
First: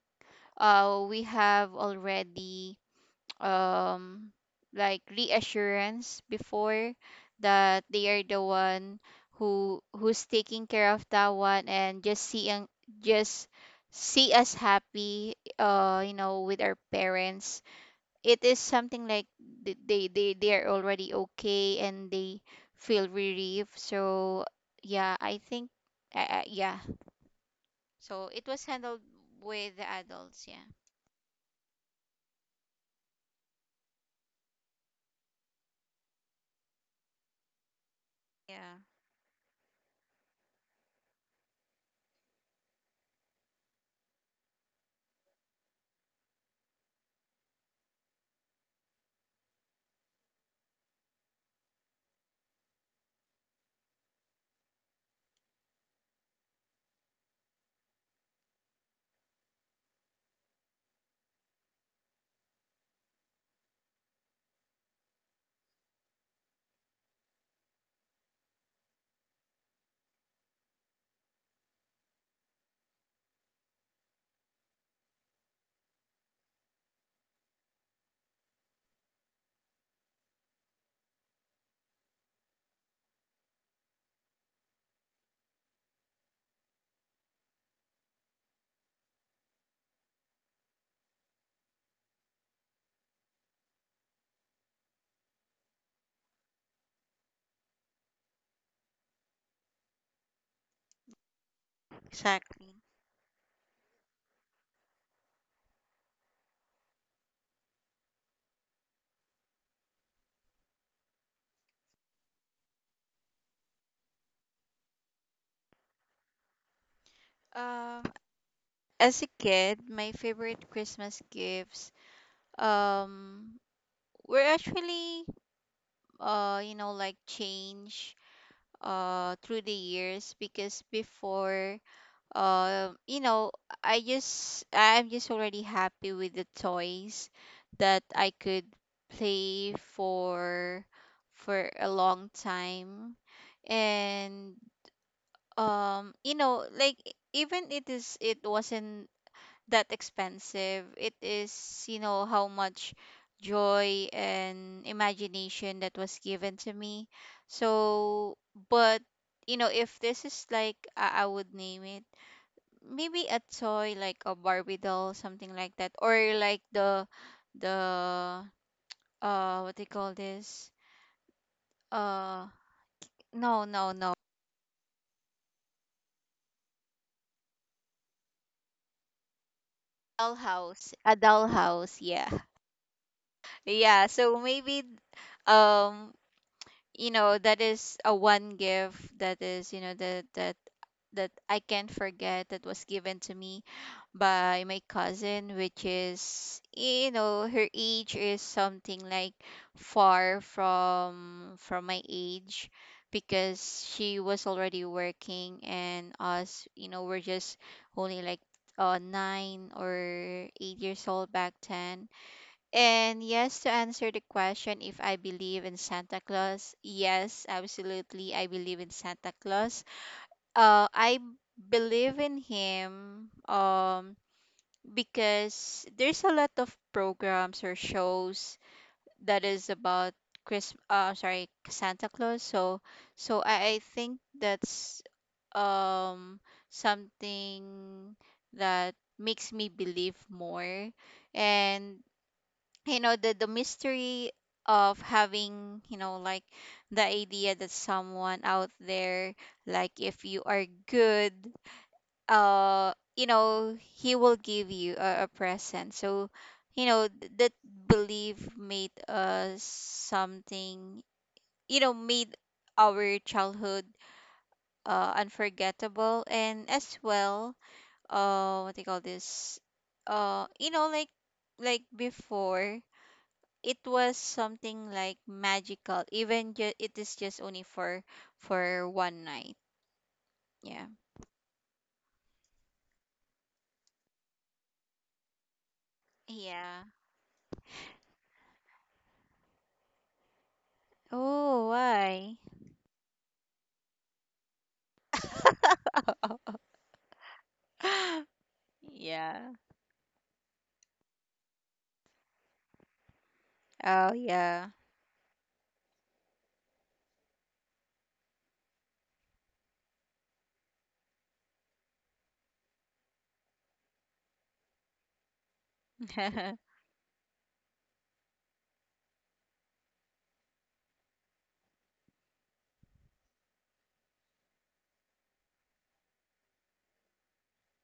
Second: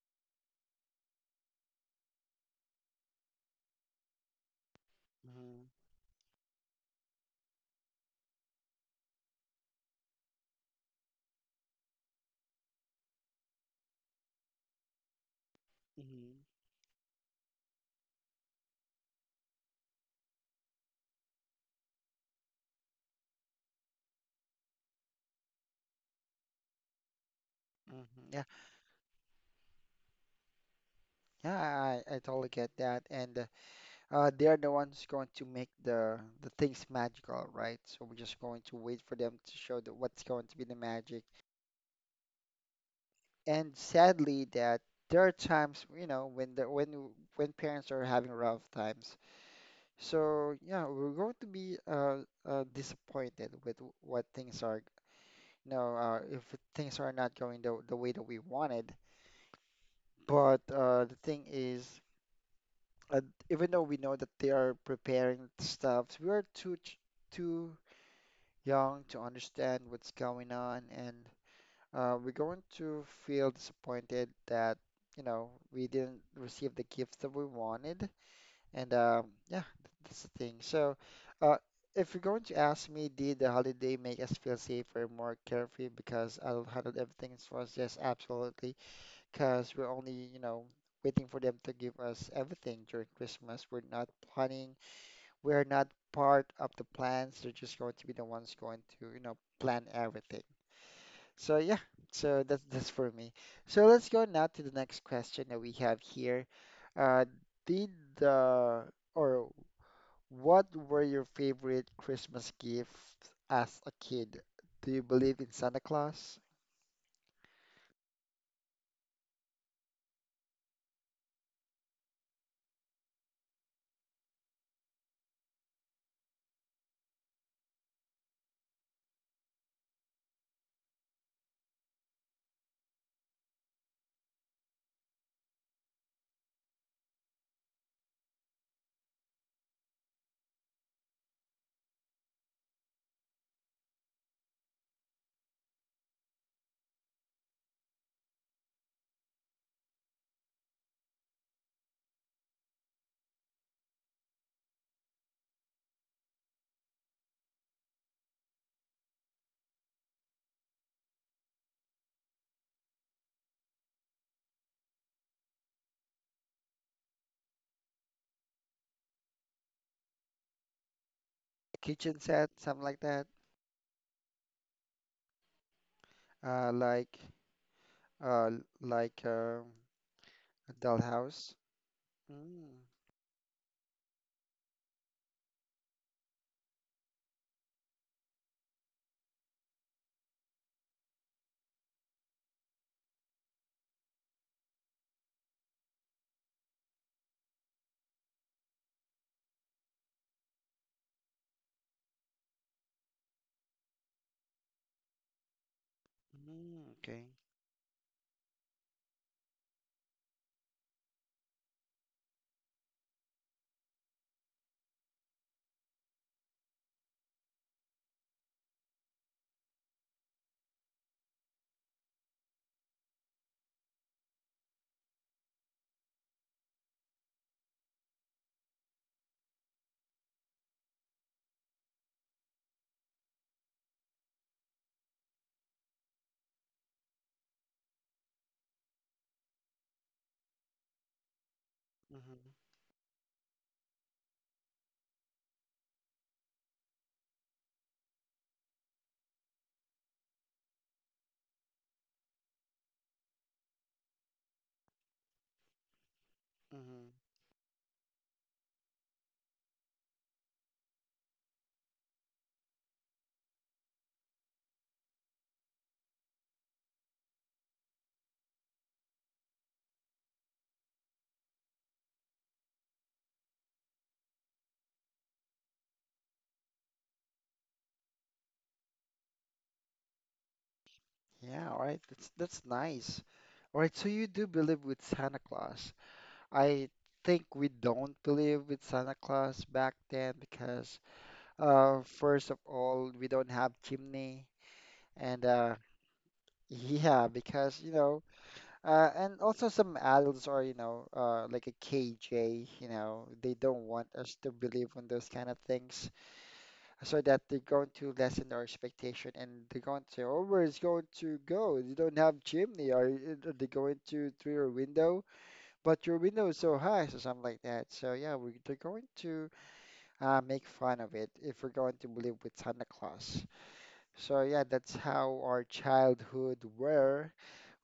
B: uh we have already um like
A: Mm-hmm.
B: reassurance before that they are the one who who's taking care of that one. And just seeing, just see us happy, uh you
A: Mm-hmm.
B: know, with our parents, it is something like th- they they they are already okay and they feel relief. So yeah, I think uh, uh, yeah,
A: Mm-hmm.
B: so
A: Yeah,
B: it was handled with the adults. Yeah.
A: yeah, I, I totally get that. And uh, uh, they're the ones going to make the the things magical, right? So we're just going
B: Yeah.
A: to wait for them to show the, what's going to be the magic. And sadly, that there are times, you know, when the when when parents are having rough times. So yeah, we're going to be uh, uh, disappointed with w- what things are, you know, uh, if things are not going the, the way that we wanted. But uh, the thing is, uh, even though we know that they are preparing stuff, we are too ch- too young to understand what's going on, and uh, we're going to feel disappointed that, you know, we didn't receive the gifts that we wanted. And um, yeah, that's the thing. So, uh, if you're going to ask me, did the holiday make us feel safer, more carefree because adult handled everything for us? Yes, absolutely. Because we're only, you know, waiting for them to give us everything during Christmas. We're not planning. We're not part of the plans. They're just going to be the ones going to, you know, plan everything. So yeah, so that's
B: Exactly.
A: that's for me. So let's go now to the next question that we have here. Uh, did the or what were your favorite Christmas gifts as a kid? Do you believe in Santa Claus?
B: Um, as a kid, my favorite Christmas gifts um were actually, uh you know, like, change uh through the years, because before, uh you know, I just I'm just already happy with the toys that I could play for for a long time. And, um you know, like, even it is it wasn't that expensive. It is, you know, how much joy and imagination that was given to me. So, but, you know, if this is like, I, I would name it maybe a toy like a Barbie doll, something like that, or like the, the, uh, what they call this?
A: Kitchen
B: Uh,
A: set, something like that?
B: no, no, no.
A: Uh, like, uh, l- like um a
B: Dollhouse, a
A: dollhouse?
B: dollhouse, yeah,
A: Mm,
B: yeah. So maybe, um, you know, that is a one gift that is, you know, that that that I can't forget, that was given to me by my cousin, which is, you know, her age is something like far from from my age because she was already working, and us, you
A: mm,
B: know, we're
A: okay.
B: just only like uh, nine or eight years old back then. And yes, to answer the question if I believe in Santa Claus, yes, absolutely, I believe in Santa Claus. Uh, I believe in him, um, because there's a lot of programs or shows that is about Chris, uh, sorry, Santa Claus. So, so I, I think that's um something that makes me believe more. And,
A: Mm-hmm,
B: you know, the the mystery of having, you know, like, the idea that someone out there, like, if you are good, uh you know, he will give you a, a present. So, you know,
A: mm-hmm.
B: th- that belief made us something, you know, made our childhood uh unforgettable, and as well, uh what do you call this, uh you know, like, like before, it was something like magical, even ju- it is just only for for one night, yeah.
A: Yeah, all right. That's that's nice. All right, so you do believe with Santa Claus.
B: Yeah.
A: I think we don't believe with Santa Claus back then because,
B: Oh,
A: uh,
B: why?
A: first of all, we don't have chimney, and uh, yeah, because you know, uh, and
B: Yeah.
A: also some adults are, you know, uh, like a K J, you know, they don't want
B: Oh,
A: us to
B: yeah.
A: believe in those kind of things, so that they're going to lessen our expectation and they're going to say, "Oh, where's going to go? You don't have chimney, or are they going to through your window? But your window is so high, so something like that." So yeah, we they're going to uh, make fun of it if we're going to believe with Santa Claus. So yeah, that's how our childhood were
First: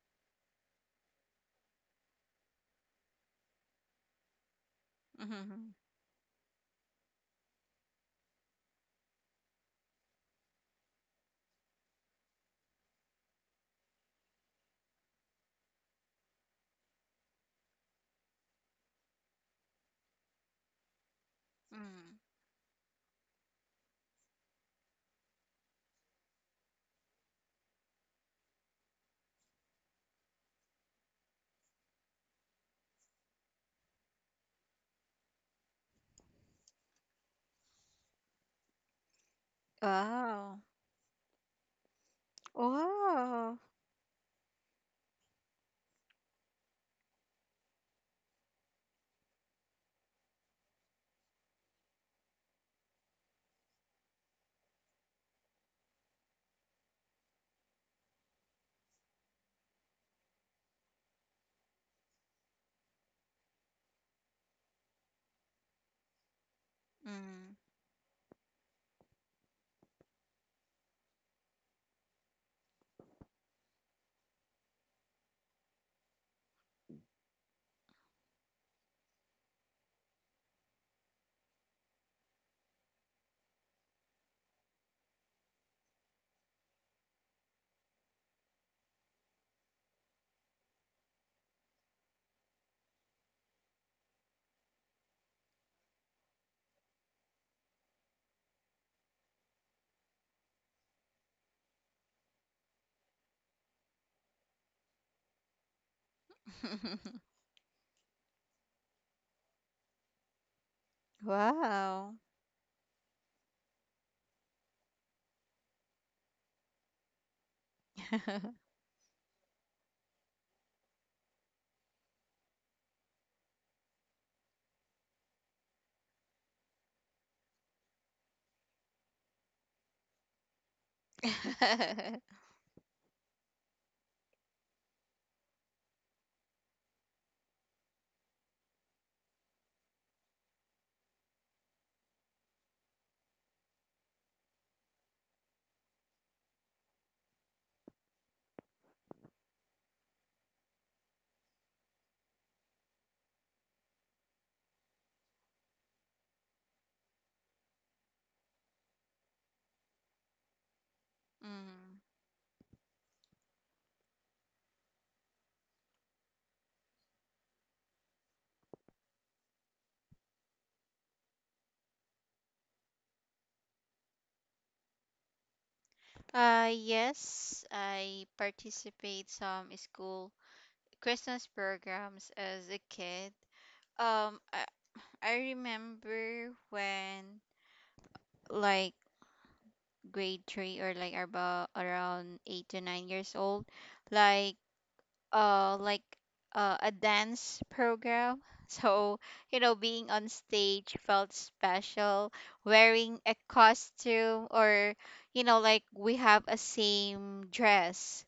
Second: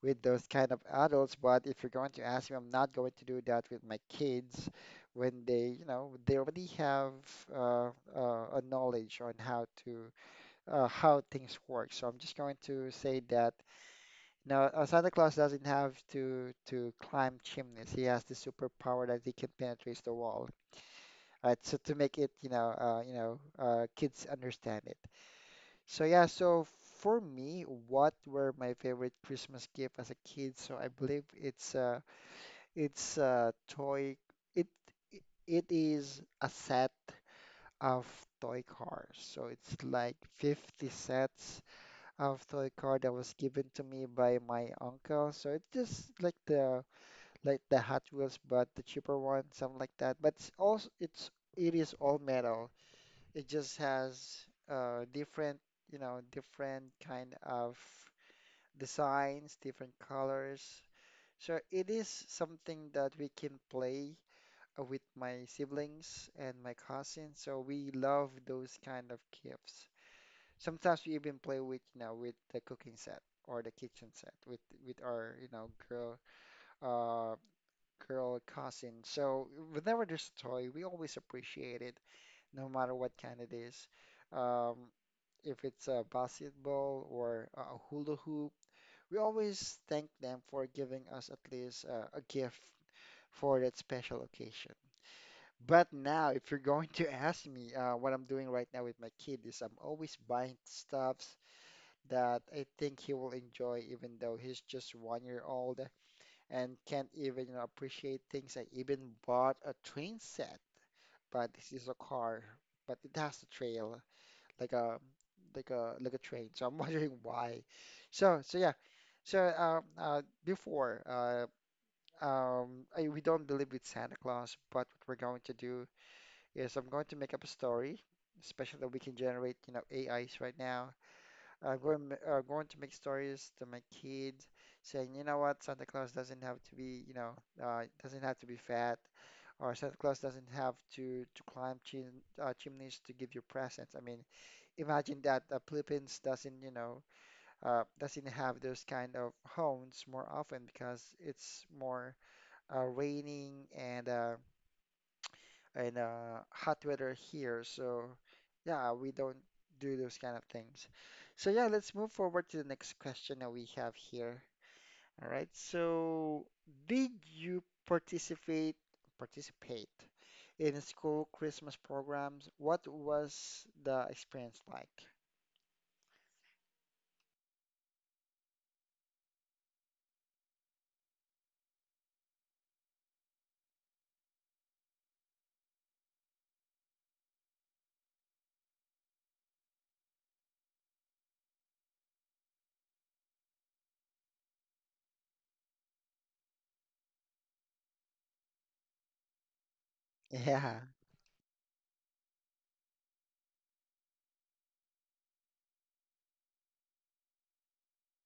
A: with those kind of adults. But if you're going to ask me, I'm not going to do that with my kids when
B: Mhm.
A: they, you know, they already have uh, uh, a knowledge on how to uh, how things work. So I'm just going to say that now uh, Santa Claus doesn't have to to climb chimneys. He has the superpower that he can penetrate the wall. Right. So to make
B: Mm.
A: it, you know, uh, you know, uh, kids understand it. So yeah, so for me, what were my favorite Christmas gift as a kid? So I believe it's a it's a toy. It it it is a set of toy cars. So it's like
B: Wow.
A: fifty sets of toy car that was
B: Wow.
A: given to me by my uncle. So it's just like the like the Hot Wheels, but the cheaper one, something like that. But it's also it's it is all metal. It just has uh, different, you know, different kind of designs, different colors. So it is something that we can play uh, with my siblings and my cousins.
B: Mm.
A: So we love those kind of gifts. Sometimes we even play with, you know, with the cooking set or the kitchen set with with our, you know, girl uh girl cousin. So whenever there's a toy, we always appreciate it, no matter what kind it is. Um, if it's a basketball or a hula hoop, we always thank them for giving us at least uh, a gift for that special occasion. But now, if you're going to ask me uh, what I'm doing right now with my kid, is I'm always buying stuffs that I think he will enjoy, even though he's just one year old and can't even, you know, appreciate things. I even bought a train set, but this is a
B: Wow.
A: car, but it has a trail like a like a like a train. So I'm wondering why. So so yeah. So um uh before uh um I, we don't believe with Santa Claus, but what we're going to do is I'm going to make up a story, especially that we can generate, you know, A Is right now. I'm going uh, going to make stories to my kids saying, you know what, Santa Claus doesn't have to be, you know, uh doesn't have to be fat or Santa Claus doesn't have to to climb chim uh, chimneys to give you presents. I mean, imagine that the Philippines doesn't, you know, uh, doesn't have those kind of hones more often because it's more uh, raining and uh, and uh, hot weather here. So yeah, we don't do those kind of things. So yeah, let's
B: Mm.
A: move forward to the next question that we have here. All right. So did you participate participate in school Christmas programs? What was the experience like?
B: Uh, yes, I participate some school Christmas programs as a kid. Um, I I remember when, like, grade three, or, like, about around eight to nine years old, like uh like uh, a dance program. So, you know, being on
A: Yeah.
B: stage felt special. Wearing a costume, or, you know, like, we have a same dress,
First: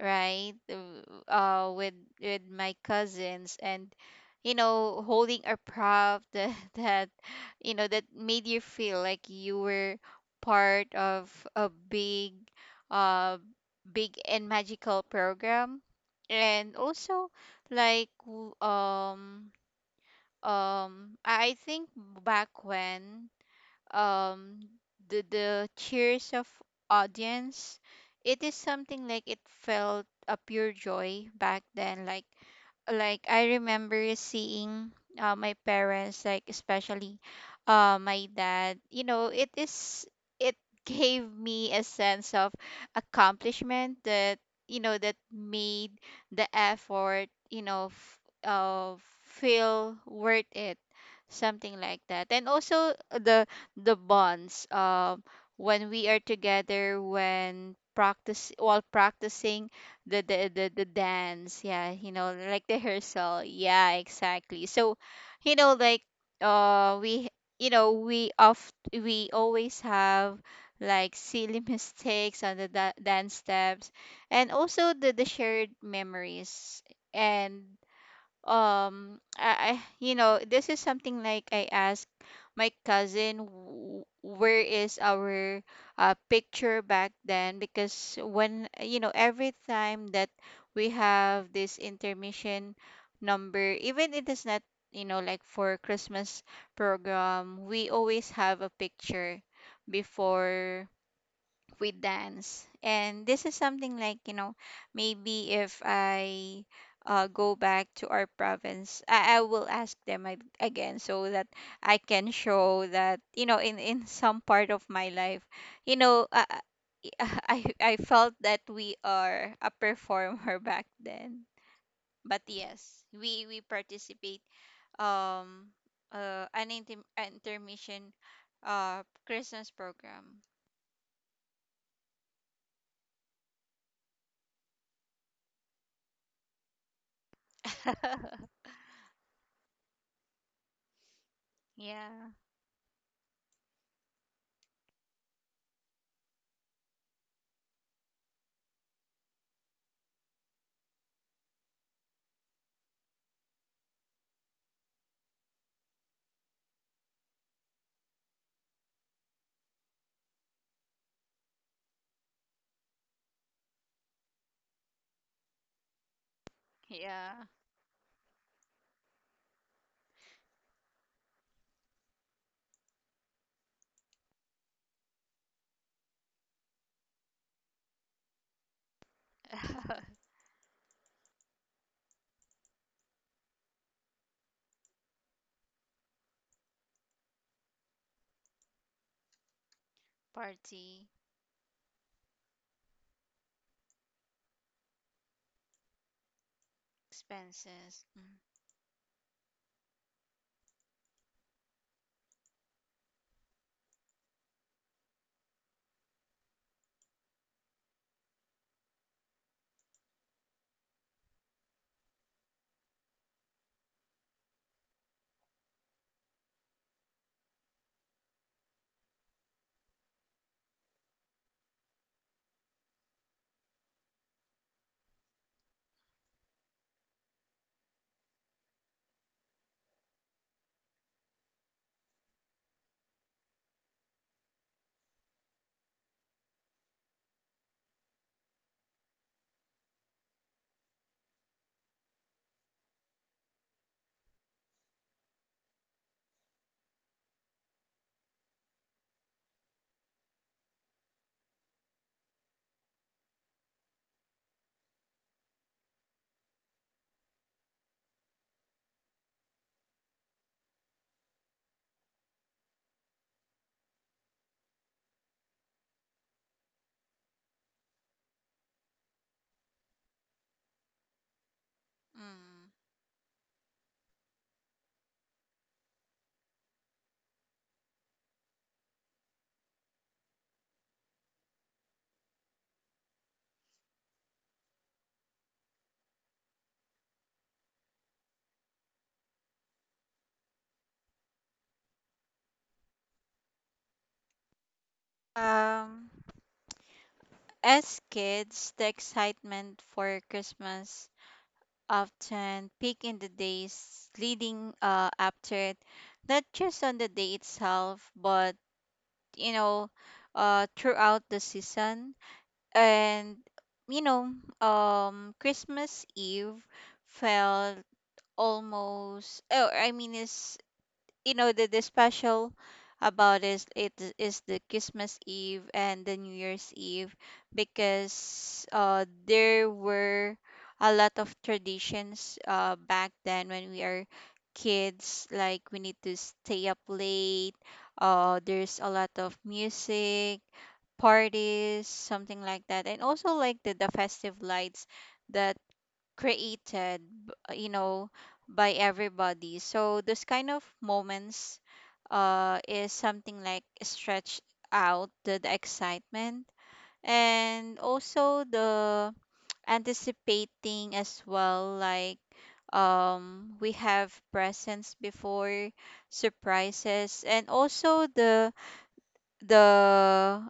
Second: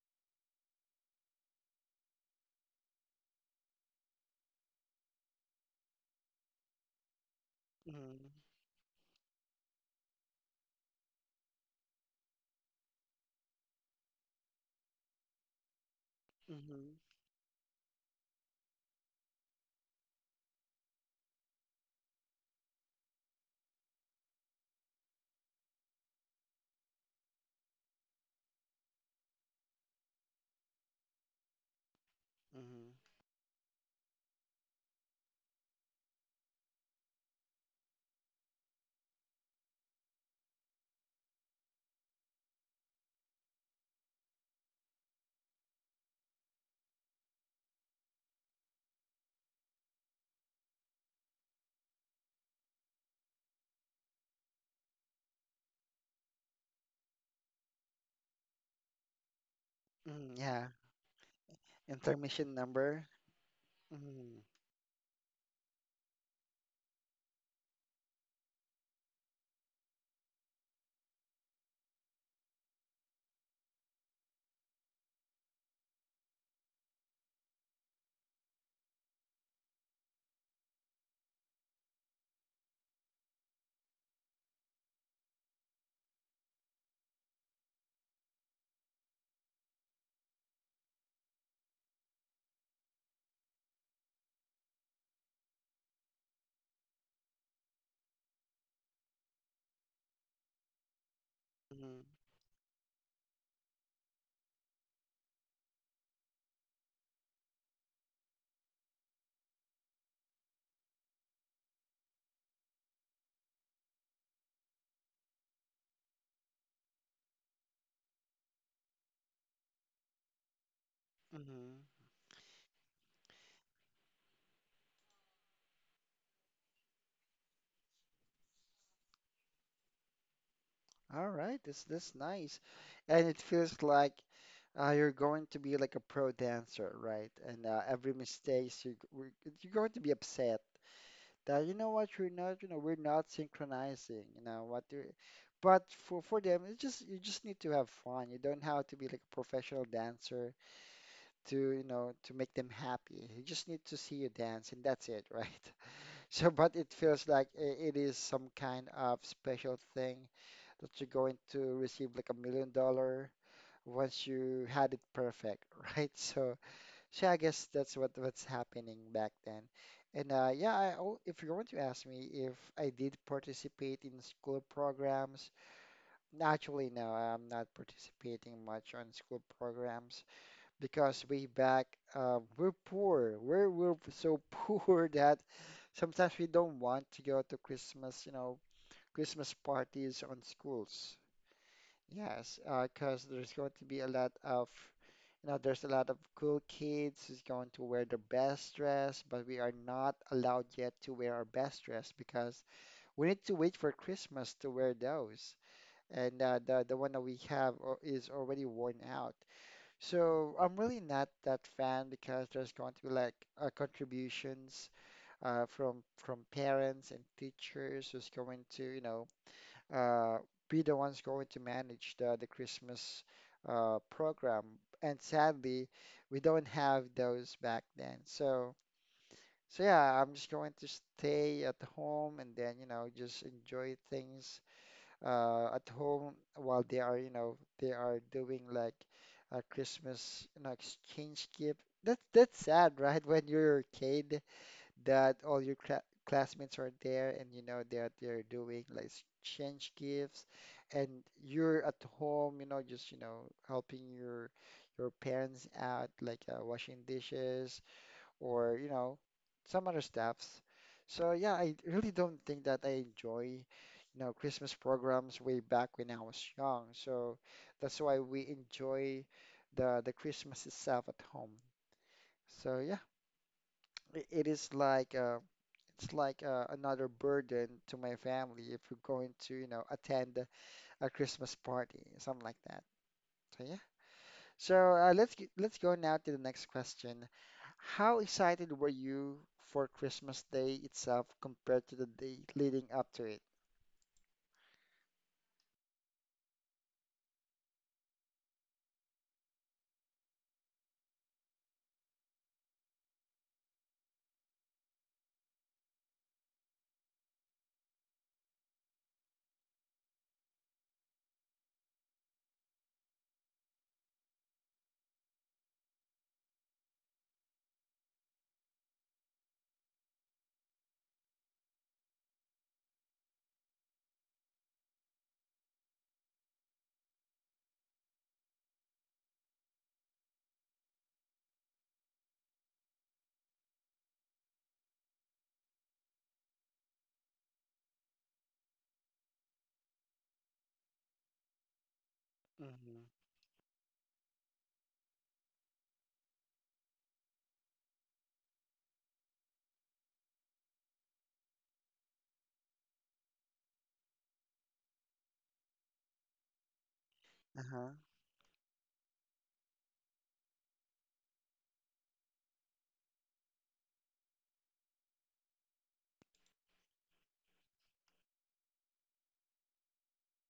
B: right, w- uh with with my cousins, and, you know, holding a prop that that, you know, that made you feel like you were part of a big, uh big and magical program, and
A: Mhm.
B: also, like, w- um um I I think back when, um the the cheers of audience, it is something like it felt a pure joy back then, like
A: Mhm.
B: like I remember seeing uh, my parents, like, especially, uh, my dad. You know, it is it gave me a sense of accomplishment, that, you know, that made the effort, you know, f- uh, feel worth it, something like that. And also, uh, the the bonds, um when we are together, when practice, while practicing the
A: Mhm.
B: the
A: Yeah.
B: the, the dance, yeah, you know,
A: Intermission
B: like, the
A: number.
B: rehearsal, yeah,
A: Mhm.
B: exactly, so, you know, like, uh we you know we oft we always have, like, silly mistakes on the da- dance steps. And also the the shared memories and, um I, I you know, this is something like I asked my cousin, w- where is our, uh, picture back then, because, when, you know, every time that we have this intermission number, even it is not, you know, like, for Christmas program, we always have a picture before with
A: Mhm.
B: dance. And this is something like, you know, maybe, if I uh, go back to our province, I, I will ask them ag- again, so that I can show that, you know, in, in some part of my life, you know, uh, I, I felt that we are a performer back then.
A: Mhm.
B: But yes, we, we participate, um uh, an intim- intermission uh Christmas program.
A: All right. This this nice, and it feels like uh, you're going to be like a pro dancer, right? And uh, every mistakes you we're- you're going to be upset that you know what you're
B: Yeah.
A: not you know we're not synchronizing. You know what you. But for for them, it's just you just need to have fun. You don't have to be like a professional dancer to you know to make them happy. You just need to see you dance, and that's it, right? So, but it feels like i- it is some kind of special thing that you're going to receive like a million dollar once you had it perfect, right? So, so I
B: Yeah.
A: guess that's what what's happening back then. And uh, yeah, I, al- if you want to ask me if I did participate in school programs, naturally, no, I'm not participating much on school programs because way back uh, we're poor. We're we're so poor that sometimes we don't want to go to Christmas, you know, Christmas parties on
B: Party
A: schools. Yes, uh, 'cause there's going to be a lot of, you know, there's a lot of cool kids who's going to wear
B: expenses.
A: their
B: Mm.
A: best dress, but we are not allowed yet to wear our best dress because we need to wait for Christmas to wear those. And uh, the the one that we have al- is already worn out. So I'm really not that fan because there's going to be like uh, contributions uh, from from parents and teachers who's going to, you know, uh, be the ones going to manage the the Christmas uh, program. And sadly, we don't have those back then. So so yeah, I'm just going to stay at home and then, you know, just enjoy things uh, at home while they are, you know, they are doing like a Christmas, you know, exchange gift. That's that's sad, right? When you're a kid, that all your cla classmates are there, and you know that they're doing like exchange gifts, and you're at home, you know, just you know helping your your parents out, like uh, washing dishes, or you know some other stuffs. So yeah, I really don't think that I enjoy you know Christmas programs way back when I was young. So that's why we enjoy the the Christmas itself at home. So yeah, i- it is like uh, it's like uh, another burden to my family if we're going to you know attend a Christmas party, something like that. So yeah. So uh, let's g- let's go now to the next question. How excited were you for Christmas Day itself compared to the day leading up to it?
B: Mm. Um, as kids, the excitement for Christmas often peak in the days leading uh, up to it, not just on the day itself, but, you know, uh, throughout the season. And, you know, um, Christmas Eve felt almost. Oh, I mean, is, you know, the, the special about is, it is the Christmas Eve and the New Year's Eve, because, uh there were a lot of traditions uh back then when we are kids, like we need to stay up late, uh there's a lot of music, parties, something like that, and
A: Mm-hmm.
B: also like the, the festive lights that created b- uh, you know, by everybody. So those kind of moments uh is something like stretch out the, the excitement, and
A: Uh-huh.
B: also the anticipating as well, like, um we have presents before, surprises, and also the the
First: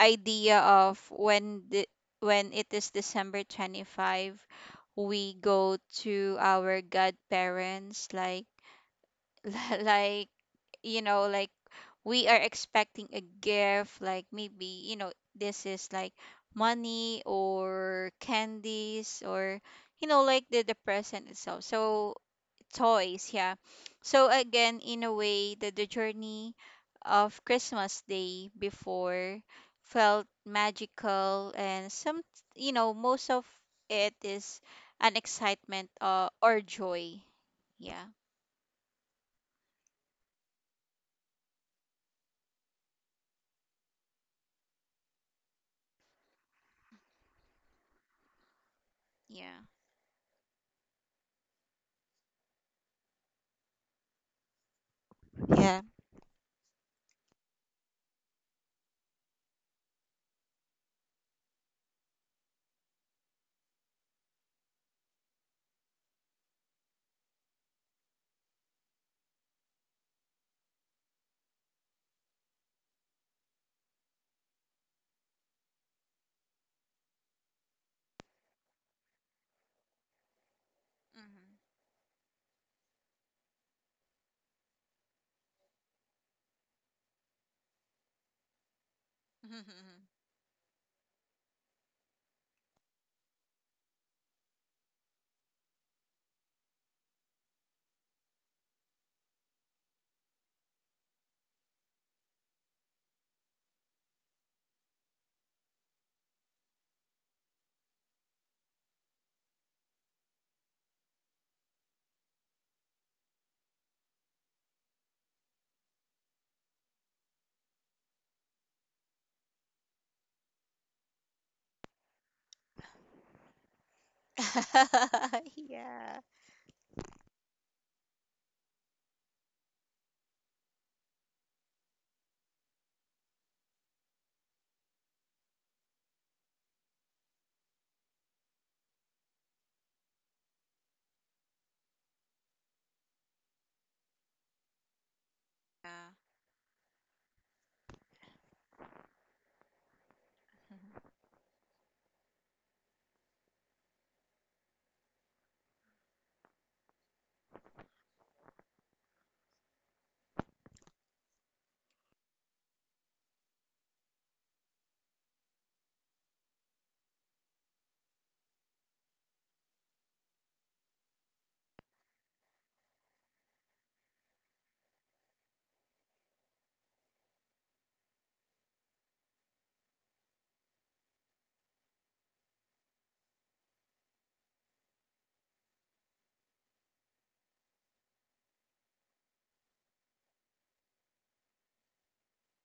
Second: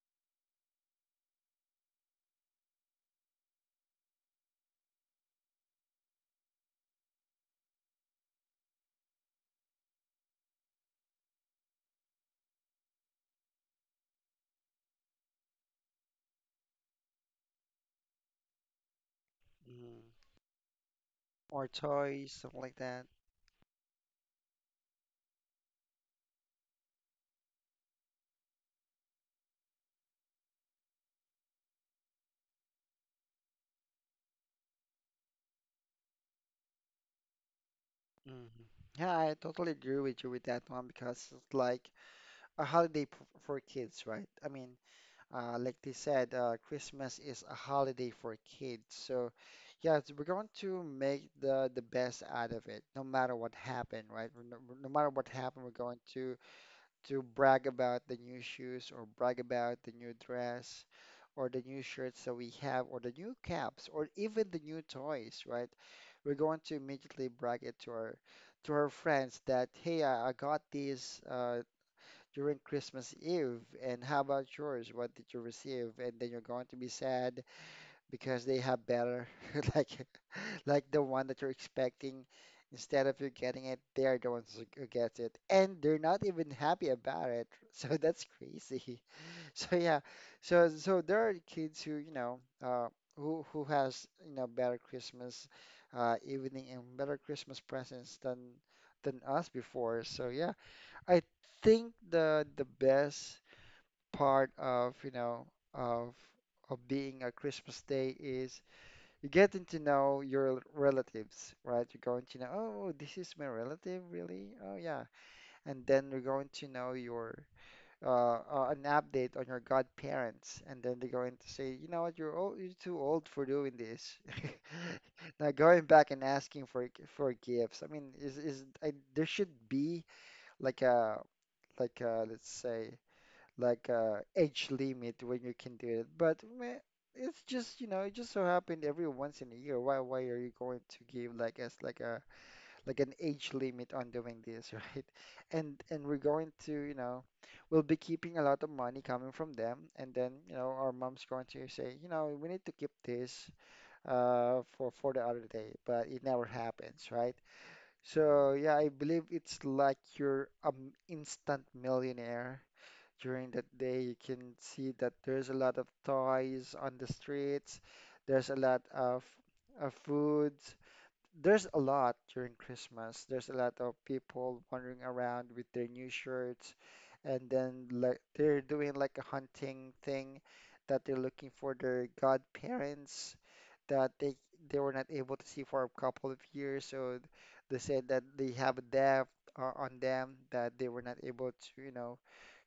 B: idea of when the, when it is December twenty-fifth, we go to our godparents, like, like you know, like, we are expecting a gift, like, maybe, you know, this is like money or candies, or, you
A: Mm-hmm.
B: know, like, the, the present itself,
A: Or
B: so,
A: toys, something like that.
B: toys, yeah. So again, in a way that the journey of Christmas day before felt magical, and some, you know, most of it is an excitement, uh, or joy, yeah.
A: Mm-hmm. Yeah, I totally agree with you with that one because it's like a holiday p- for kids, right? I mean, Uh, like they said, uh, Christmas is a holiday for kids. So,
B: Yeah.
A: yeah, it's- we're going to make the the best out of it, no matter what happened, right? We're No, no matter what happened,
B: Yeah.
A: we're going to to brag about the new shoes or brag about the new dress or the new shirts that we have or the new caps or even the new toys, right? We're going to immediately brag it to our to our friends that, hey, I, I got this uh, during Christmas Eve. And how about yours? What did you receive? And then you're going to be sad because they have better, like like the one that you're expecting. Instead of you getting it, they are the ones who get it, and they're not even happy about it. So that's crazy. So yeah,
B: Mm-hmm.
A: so so there are kids who you know uh, who who has you know better Christmas uh, evening and better Christmas presents than than us before. So yeah, I think the the best part of, you know, of of being a Christmas day is you getting to know your relatives, right? You're going to know, oh, this is my relative, really? Oh, yeah. And then you're going to know your uh, uh an update on your godparents, and then they're going to say, you know what, you're old, you're too old for doing this. Now going back
B: Yeah.
A: and asking for for gifts. I mean, is is I, there should be like a like uh, let's say like uh, age limit when you can do it. But meh, it's just you know it just so happened every once in a year. Why why are you going to give like as like a like an age limit on doing this, right? And and
B: Yeah.
A: we're going to you know we'll be keeping a lot of money coming from them, and then you know our mom's going to say you know we need to keep this uh for for the other day, but it never happens, right? So yeah, I believe it's like you're an instant millionaire during that day. You can see that there's a lot of toys on the streets. There's a lot of, of foods. There's a lot during Christmas. There's a lot of people wandering around with their new shirts, and then like they're doing like a hunting thing that they're looking for their godparents that they they were not able to see for a couple of years. So they said that they have a debt uh, on them that they were not able to, you know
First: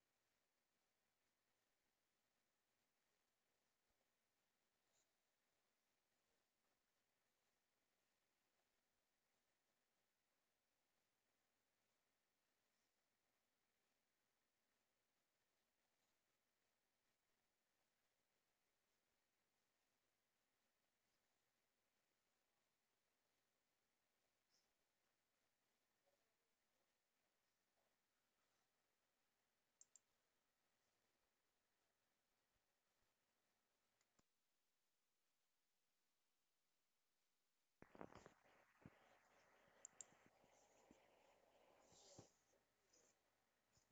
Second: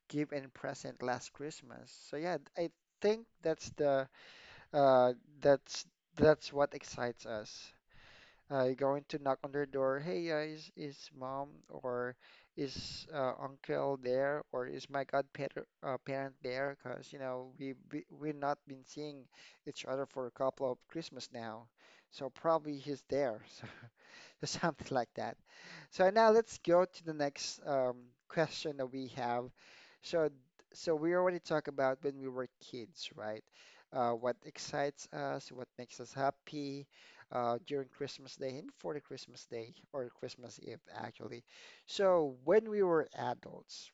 A: give and present last Christmas. So yeah, I think that's the uh that's that's what excites us. Uh, you're going to knock on their door. Hey, uh, is is mom or is uh, uncle there, or is my godparent uh, parent there? Because you know we we we've not been seeing each other for a couple of Christmas now, so probably he's there. So something like that. So now let's go to the next um, question that we have. So, so we already talked about when we were kids, right? Uh, what excites us, what makes us happy uh, during Christmas Day and before the Christmas Day, or Christmas Eve, actually. So when we were adults,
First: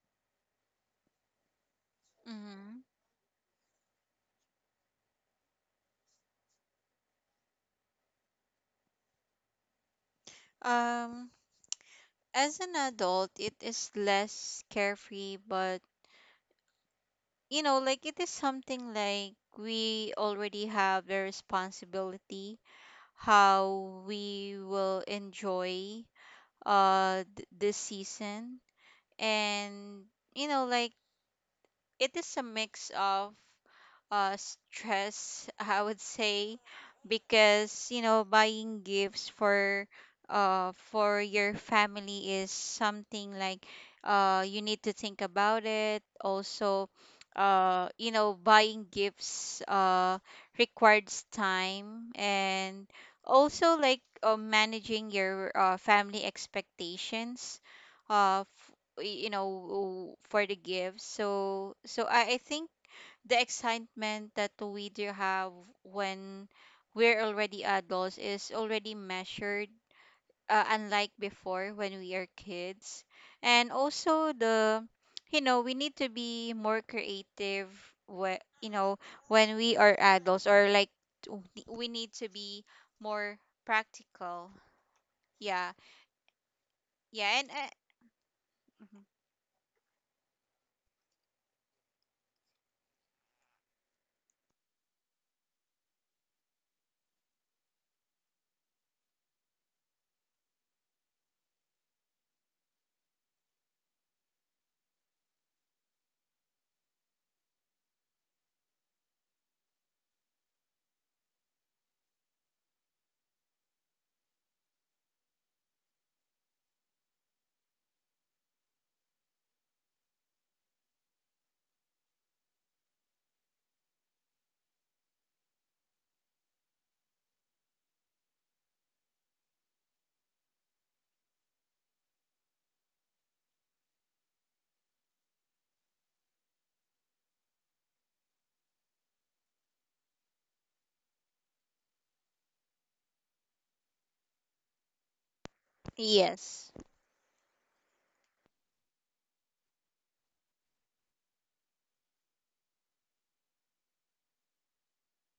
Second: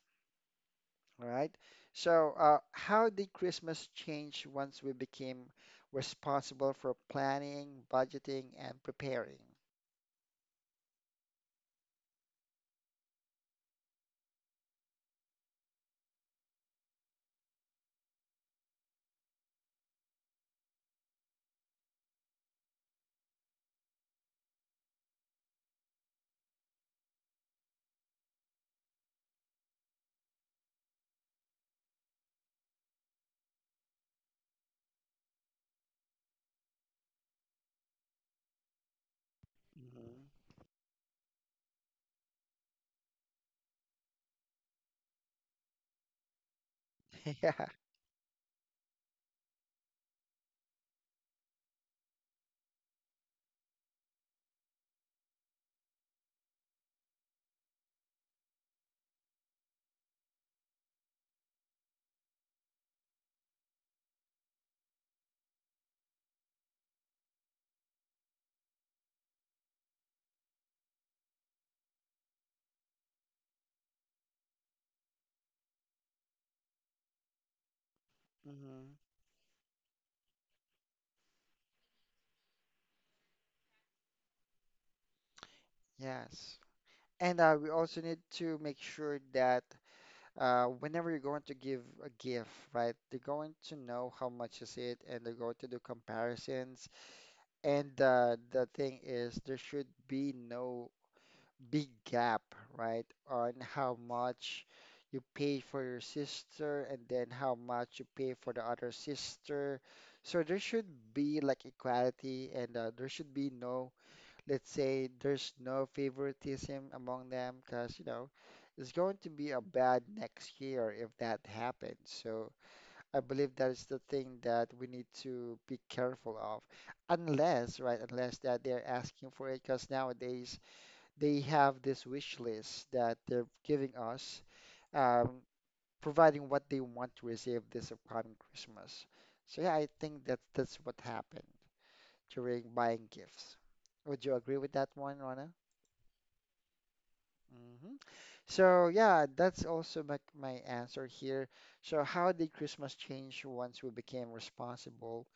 A: right? So uh,
B: Hmm.
A: how did Christmas change once we became responsible for planning, budgeting, and preparing?
B: Um, as an adult, it is less carefree, but, you know, like, it is something like we already have the responsibility how we will enjoy uh th- this season. And, you know, like, it is a mix of, uh, stress, I would say, because, you know, buying gifts for,
A: Hmm.
B: uh for your family is something like, uh you need to think about it. Also,
A: Yeah.
B: uh you know, buying gifts uh requires time, and also like, uh, managing your, uh, family expectations. Uh, y- you know, for the gifts. So, so I, I think the excitement that we do have when we're already adults is already measured, uh, unlike before when we are kids. And also the, you know, we need to be more creative, wh- you know,
A: Hmm.
B: when we are adults, or like, t- we need to be more practical, yeah,
A: Yes.
B: yeah,
A: And
B: and,
A: uh,
B: uh,
A: we also need to make
B: mhm.
A: sure that uh, whenever you're going to give a gift, right, they're going to know how much is it, and they're going to do comparisons. And uh, the thing is, there should be no big gap, right, on how much you pay for your sister and then how much you pay for the other sister. So there should be like equality, and uh, there should be no, let's say, there's no favoritism among them, because you know it's going to be a bad next year if that happens. So I believe that is the thing that we need to be careful of, unless, right, unless that they're asking for it, because nowadays they have this wish list that they're giving us, um, providing what they want to receive this upcoming Christmas. So yeah, I think that that's what happened during buying gifts. Would you agree with that one, Rana?
B: Yes.
A: Hmm. So yeah, that's also my, my answer here. So how did Christmas change once we became responsible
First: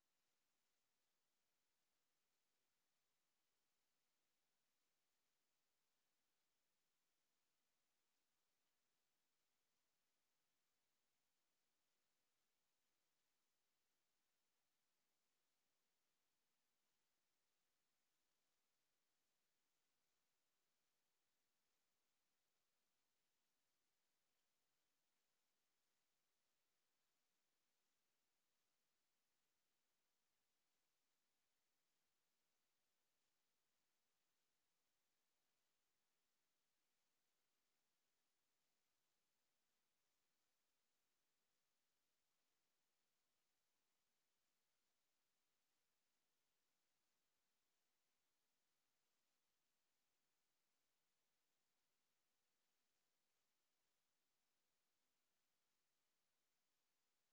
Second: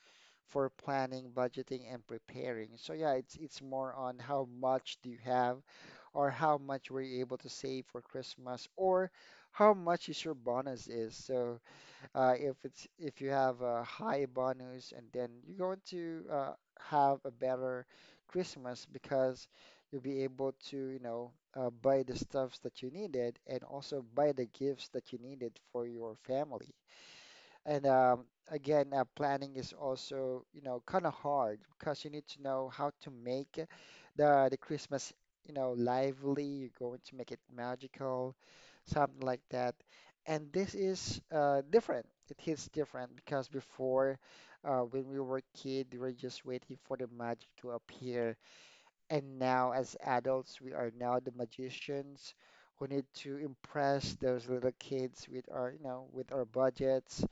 A: for planning, budgeting, and preparing? So yeah, it's it's more on how much do you have, or how much were you able to save for Christmas, or how much is your bonus is. So uh, if it's, if you have a high bonus, and then you're going to uh, have a better Christmas, because you'll be able to, you know, uh, buy the stuffs that you needed, and also buy the gifts that you needed for your family. And um, again, uh, planning is also, you know, kind of hard, because you need to know how to make the the Christmas, you know, lively. You're going to make it magical, something like that. And this is uh, different. It hits different because before, uh, when we were kid, we were just waiting for the magic to appear. And now, as adults, we are now the magicians who need to impress those little kids with our, you know, with our budgets,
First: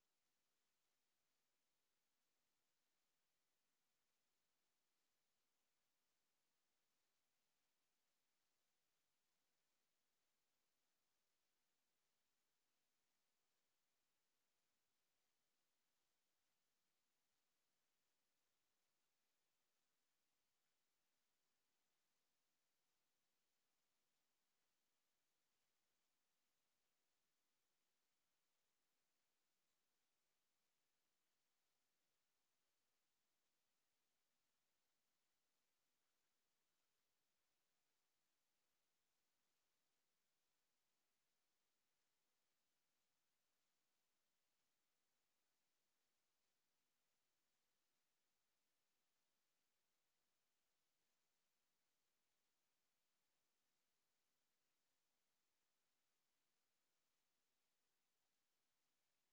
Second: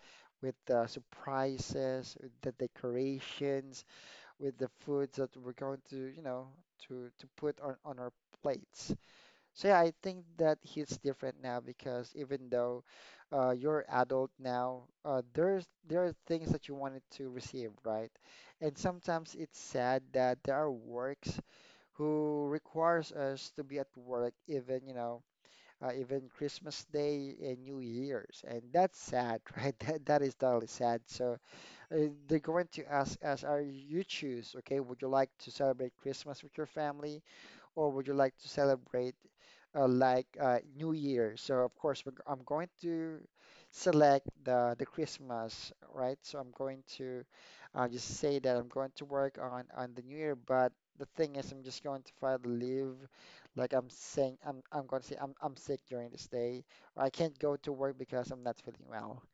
A: with the surprises, with the decorations, with the foods that we're going to, you know, to to put on on our plates. So yeah, I think that hits different now, because even though uh, you're adult now, uh, there's there are things that you wanted to receive, right? And sometimes it's sad that there are works who requires us to be at work even, you know, uh, even Christmas Day and New Year's, and that's sad, right? That that is totally sad. So uh, they're going to ask us, "Are you choose? Okay, would you like to celebrate Christmas with your family?" or would you like to celebrate uh, like uh, New Year? So of course we're, g- I'm going to select the the Christmas, right? So I'm going to uh, just say that I'm going to work on on the New Year, but the thing is I'm just going to file the leave. Like I'm saying, I'm I'm going to say I'm I'm sick during this day, or I can't go to work because I'm not feeling well.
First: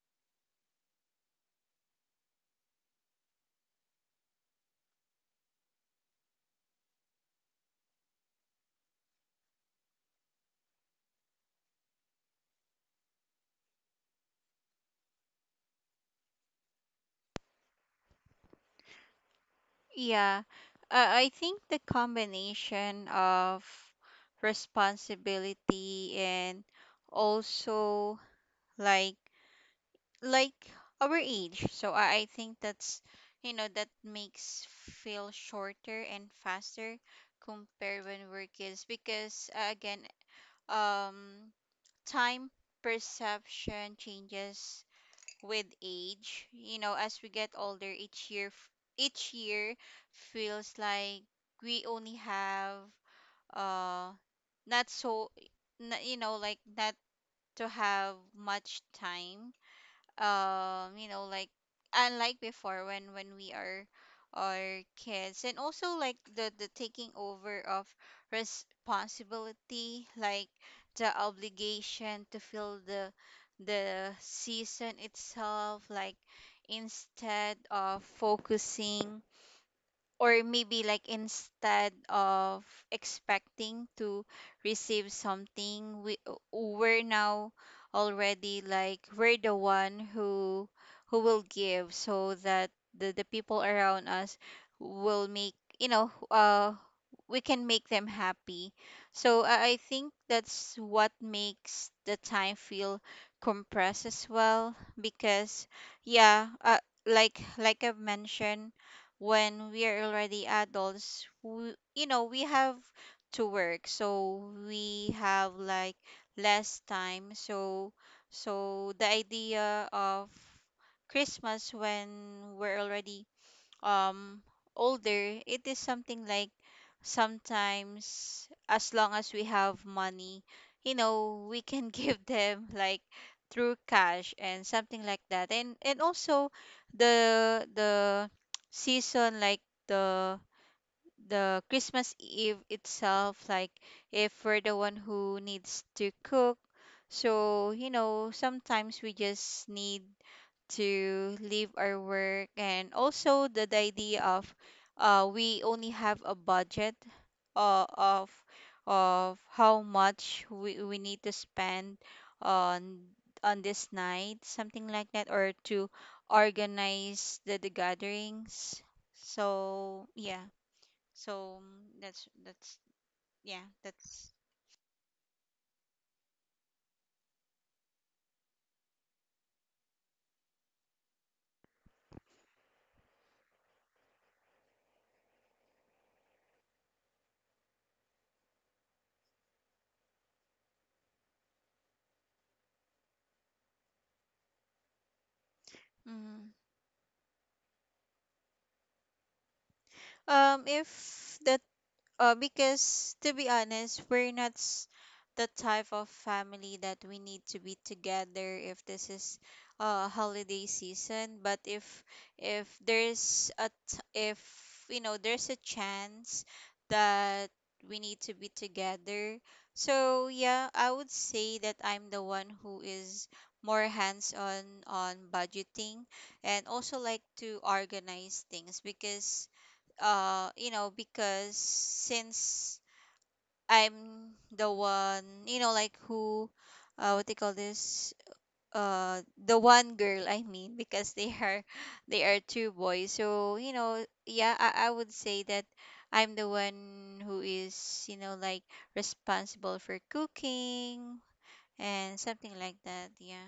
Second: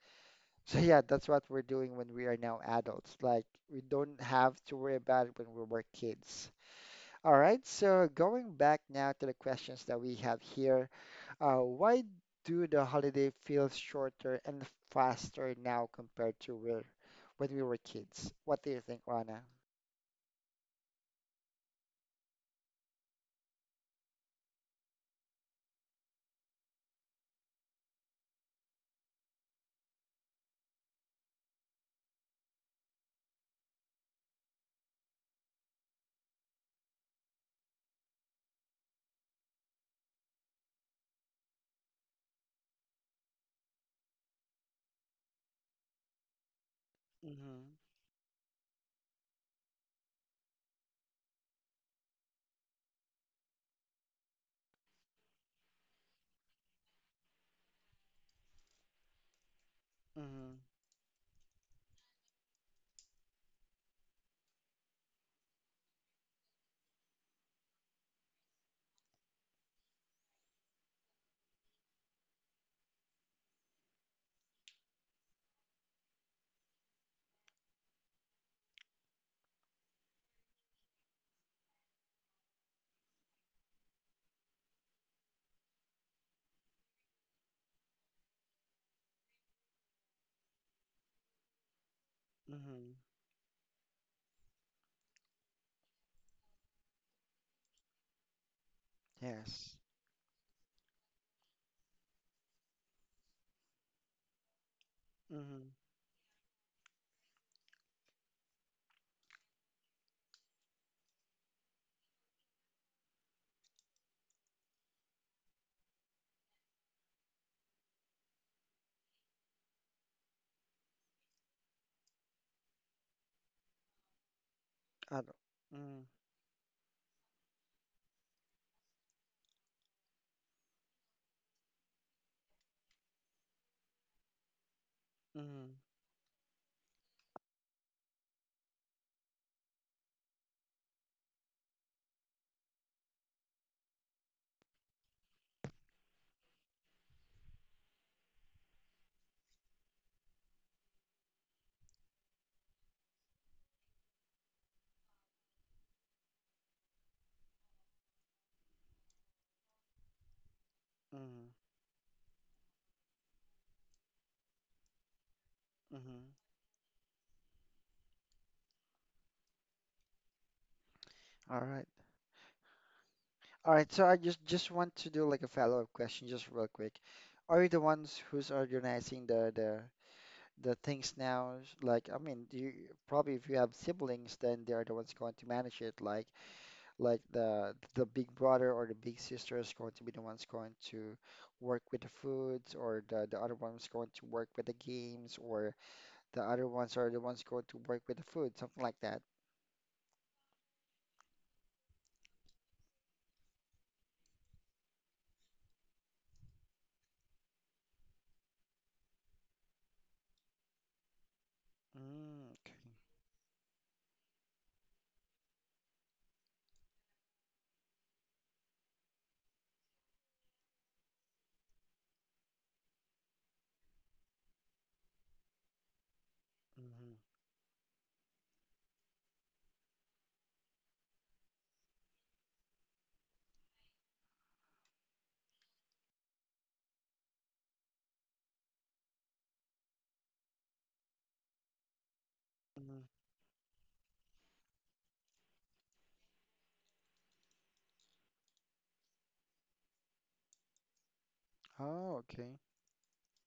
A: So yeah, that's what we're doing when we are now adults. Like we don't have to worry about it when we were kids. All right, so going back now to the questions that we have here, uh, why do the holiday feel shorter and faster now compared to where, when we were kids? What do you think, Rana?
B: Yeah, uh, I think the combination of responsibility and also like like our age. So I, I think that's, you know, that makes feel shorter and faster compared when we're kids, because, uh, again, um time perception changes with age, you know, as we get
A: Mm-hmm.
B: older each year, f- each year feels like we only have, uh not so, n- you know, like, not to have much time,
A: Mm-hmm.
B: um you know, like, unlike before when when we are are kids, and also like the the taking over of responsibility, like, the obligation to fill the the season itself, like, instead of focusing, or maybe, like, instead of expecting to receive something, we uh, we're now already like we're the one who who will give, so that
A: Mm-hmm.
B: the, the people around us will make, you know, uh we can make them happy. So I I
A: Yes.
B: think that's what makes the time feel compressed as well,
A: Mm-hmm.
B: because, yeah, uh, like like I've mentioned, when we are already adults, we, you know, we have to work. So we have like less time. So, so the idea of Christmas when we're already um
A: Uh,
B: older, it is
A: Mm-hmm.
B: something like, sometimes, as long as we have money, you know, we can give them like through cash and something like that,
A: Mm-hmm.
B: and and also the the season, like, the the Christmas Eve itself, like, if we're the one who needs to cook, so, you know, sometimes we just need to leave our work, and also the, the idea of, uh, we only have a budget, uh, of of how much we, we need to
A: Mm-hmm.
B: spend on on this night, something like that, or to
A: Mm-hmm.
B: organize the, the gatherings. So, yeah, so,
A: All right.
B: mm, that's that's yeah,
A: All right. So I
B: that's,
A: just just want to do like a follow-up question, just real quick. Are you the ones who's organizing the the the things now, is like, I mean, you probably, if you have siblings, then they're the ones going to manage it. Like like the the big brother or the big sister is going to be the ones going to work with the foods, or the the other one's going to work with the games, or the
B: hmm
A: other ones are the ones going to work with the food, something like that.
B: um if the. Uh, because, to be honest, we're not s- the type of family that we need to be together if this is uh holiday season. But, if
A: Mm,
B: if
A: okay.
B: there's a t- if you know, there's a chance that we need to be together, so, yeah, I would say that I'm the one who is more hands-on on budgeting, and also,
A: Hmm.
B: like, to organize things, because, uh you know, because, since I'm the one, you know, like, who, uh what they call this, uh the one girl, I mean, because they are they are two
A: Hmm.
B: boys, so, you know, yeah, i, I would say that I'm the one who is, you know, like, responsible for cooking
A: Oh,
B: and something
A: okay.
B: like that. Yeah.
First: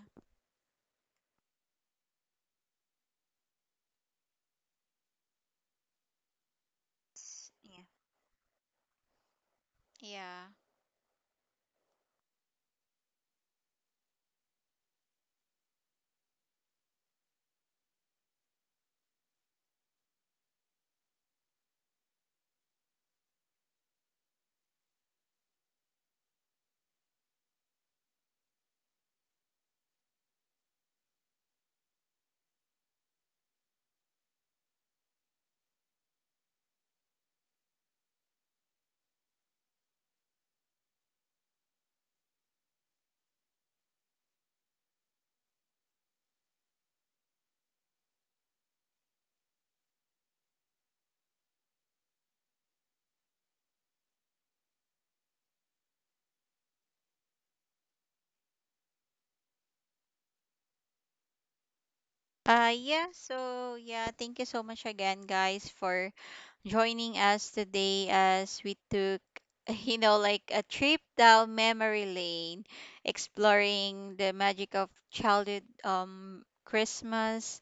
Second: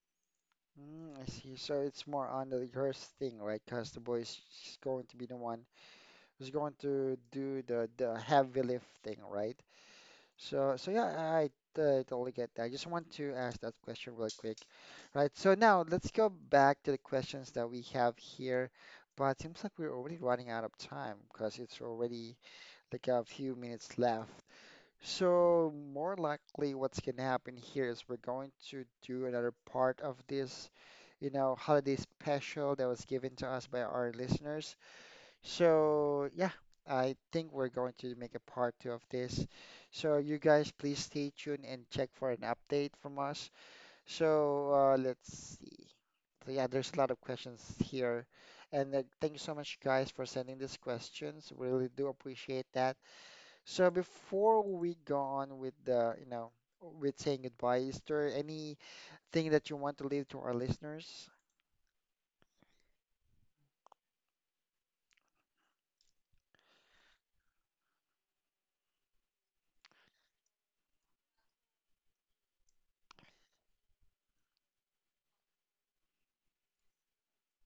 A: Mm, I see. So it's more on the girls thing, right? Because the boy is going to be the one who's going to do
B: Yeah.
A: the the heavy lifting, right?
B: Yeah.
A: So so yeah, I uh, totally get that. I just want to ask that question real quick, right? So now let's go back to the questions that we have here, but it seems like we're already running out of time, because it's already like a few minutes left. So more likely, what's going to happen here is we're going to do another part of this, you know, holiday special that was given to us by our listeners. So, yeah, I think we're going to make a part two of this. So, you guys, please stay tuned and check for an update from us. So, uh, let's see. So, yeah, there's a lot of questions here. And uh, thank you so much, guys, for sending these questions. We really do appreciate that. So, before we go on with the, you know, with saying goodbye, is there anything that you want to leave to our listeners?
B: Uh, yeah, so, yeah, thank you so much again, guys, for joining us today, as we took, you know, like, a trip down memory lane, exploring the magic of childhood, um, Christmas,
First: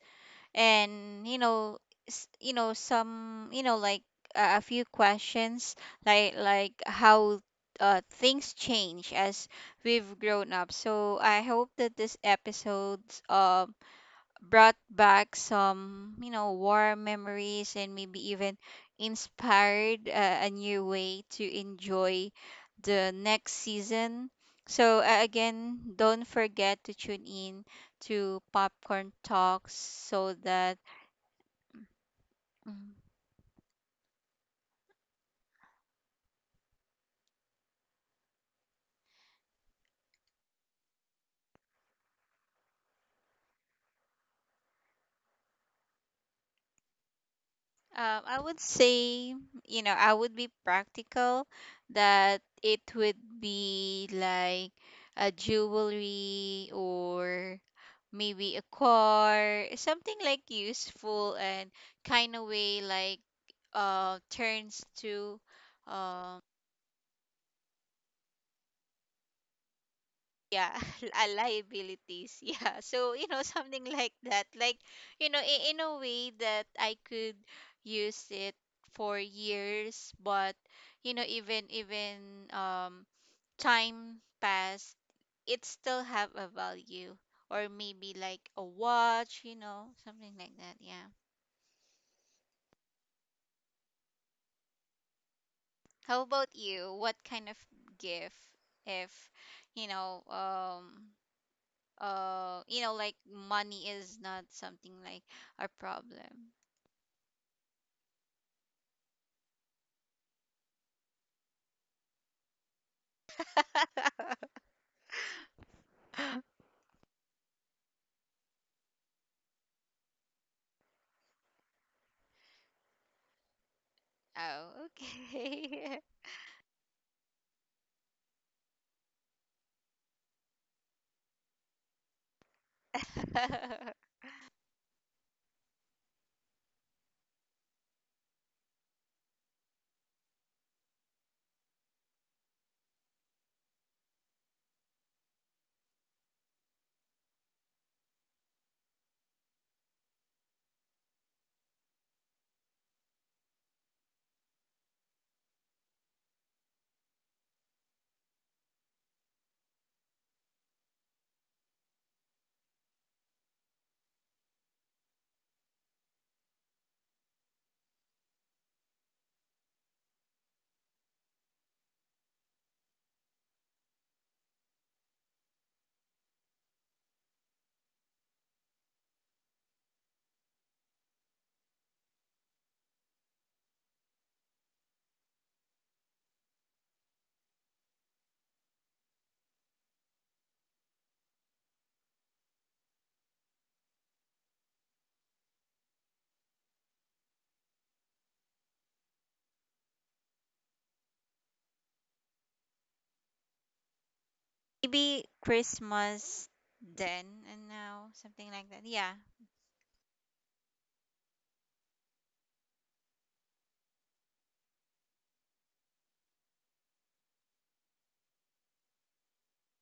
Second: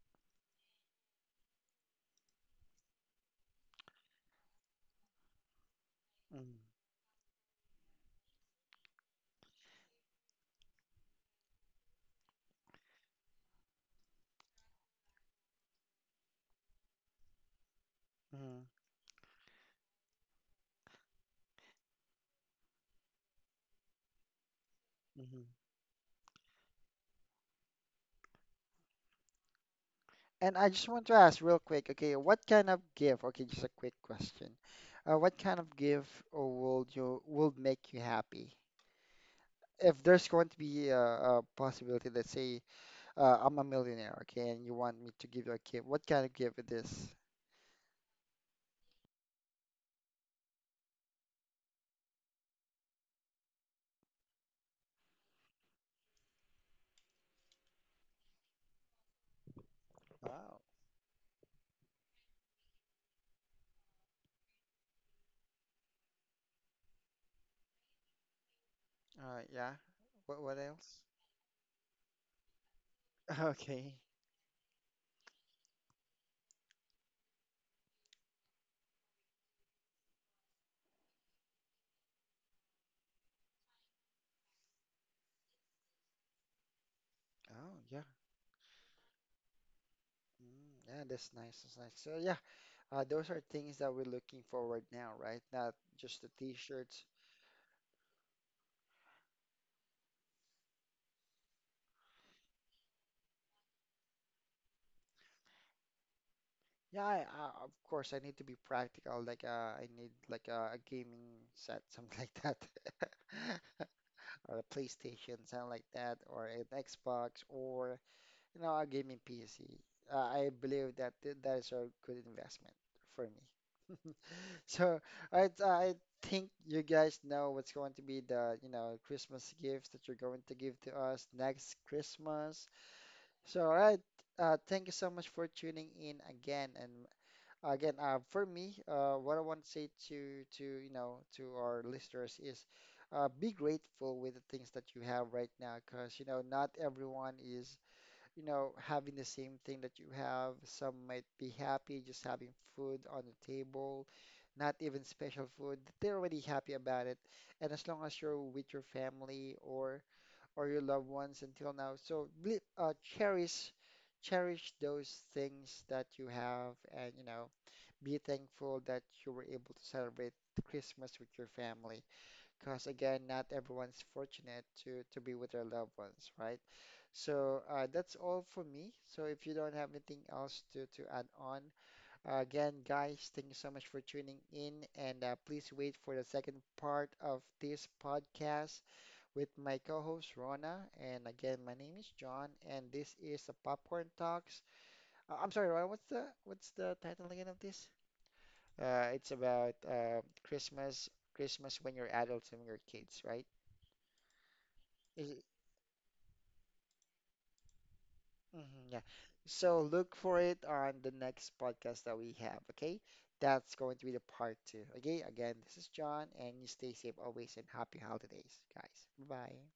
B: and, you know, s- you know, some, you know, like, uh, a few questions, like like how uh things change as we've grown up. So I hope that this episode, um brought back some, you know, warm memories, and maybe even inspired, uh, a new way to enjoy the next season. So, uh,
A: Mm-hmm.
B: again, don't forget to tune in to Popcorn Talks, so
A: And I
B: that,
A: just want to ask real quick, okay, what kind of
B: mm,
A: gift? Okay, just a quick question. Uh, what kind of gift uh, will you will make you happy? If there's going to be a, a possibility, let's say uh, I'm a millionaire, okay, and you want me to give you a gift, what kind of gift it is?
B: Um, I would say, you know, I would be practical, that it would be like a jewelry, or maybe a car, something like
A: Wow.
B: useful and kind of way, like uh turns to, um,
A: Uh, yeah. What what
B: yeah,
A: else?
B: uh, liabilities, yeah, so, you know, something
A: Okay.
B: like that, like, you know, in, in a way that I could use it for years, but, you know, even even um time passed, it still have a value, or
A: Oh, yeah.
B: maybe like a watch, you know, something like that,
A: Mm, yeah,
B: yeah.
A: that's nice. That's nice. So yeah, uh, those are things that we're looking forward now, right? Not
B: How
A: just the
B: about you,
A: t-shirts.
B: what kind of gift, if, you know, um uh you know, like, money is not something like a problem.
A: Yeah, I, I, of course I need to be practical. Like uh, I need like uh, a gaming set, something like that, or a PlayStation, something like that, or an Xbox, or you know a gaming P C. Uh, I believe that th that is a good investment for me.
B: Oh,
A: So I I
B: okay.
A: think you guys know what's going to be the, you know, Christmas gifts that you're going to give to us next Christmas. So all right, uh, thank you so much for tuning in again, and again, uh, for me, uh, what I want to say to to you know to our listeners is, uh, be grateful with the things that you have right now, because you know not everyone is you know having the same thing that you have. Some might be happy just having food on the table, not even special food. They're already happy about it, and as long as you're with your family or or your loved ones until now, so ble- uh, cherish cherish those things that you have, and you know be thankful that you were able to celebrate Christmas with your family, because again, not everyone's fortunate to to be with their loved ones, right? So uh, that's all for me. So if you don't have anything else to to add on, uh, again, guys, thank you so much for tuning in, and uh, please wait for the second part of this podcast with my co-host Rona. And again, my name is John, and this is the Popcorn Talks. Uh, I'm sorry, Rona, what's the what's the title again of this? Uh, it's about uh, Christmas, Christmas when you're adults and when you're kids, right?
B: Maybe
A: Is it-
B: Christmas then and now, something like that,
A: Mhm, yeah.
B: yeah.
A: So look for it on the next podcast that we have, okay? That's going to be the part two. Okay, again, this is John, and you stay safe always and happy holidays, guys. Bye.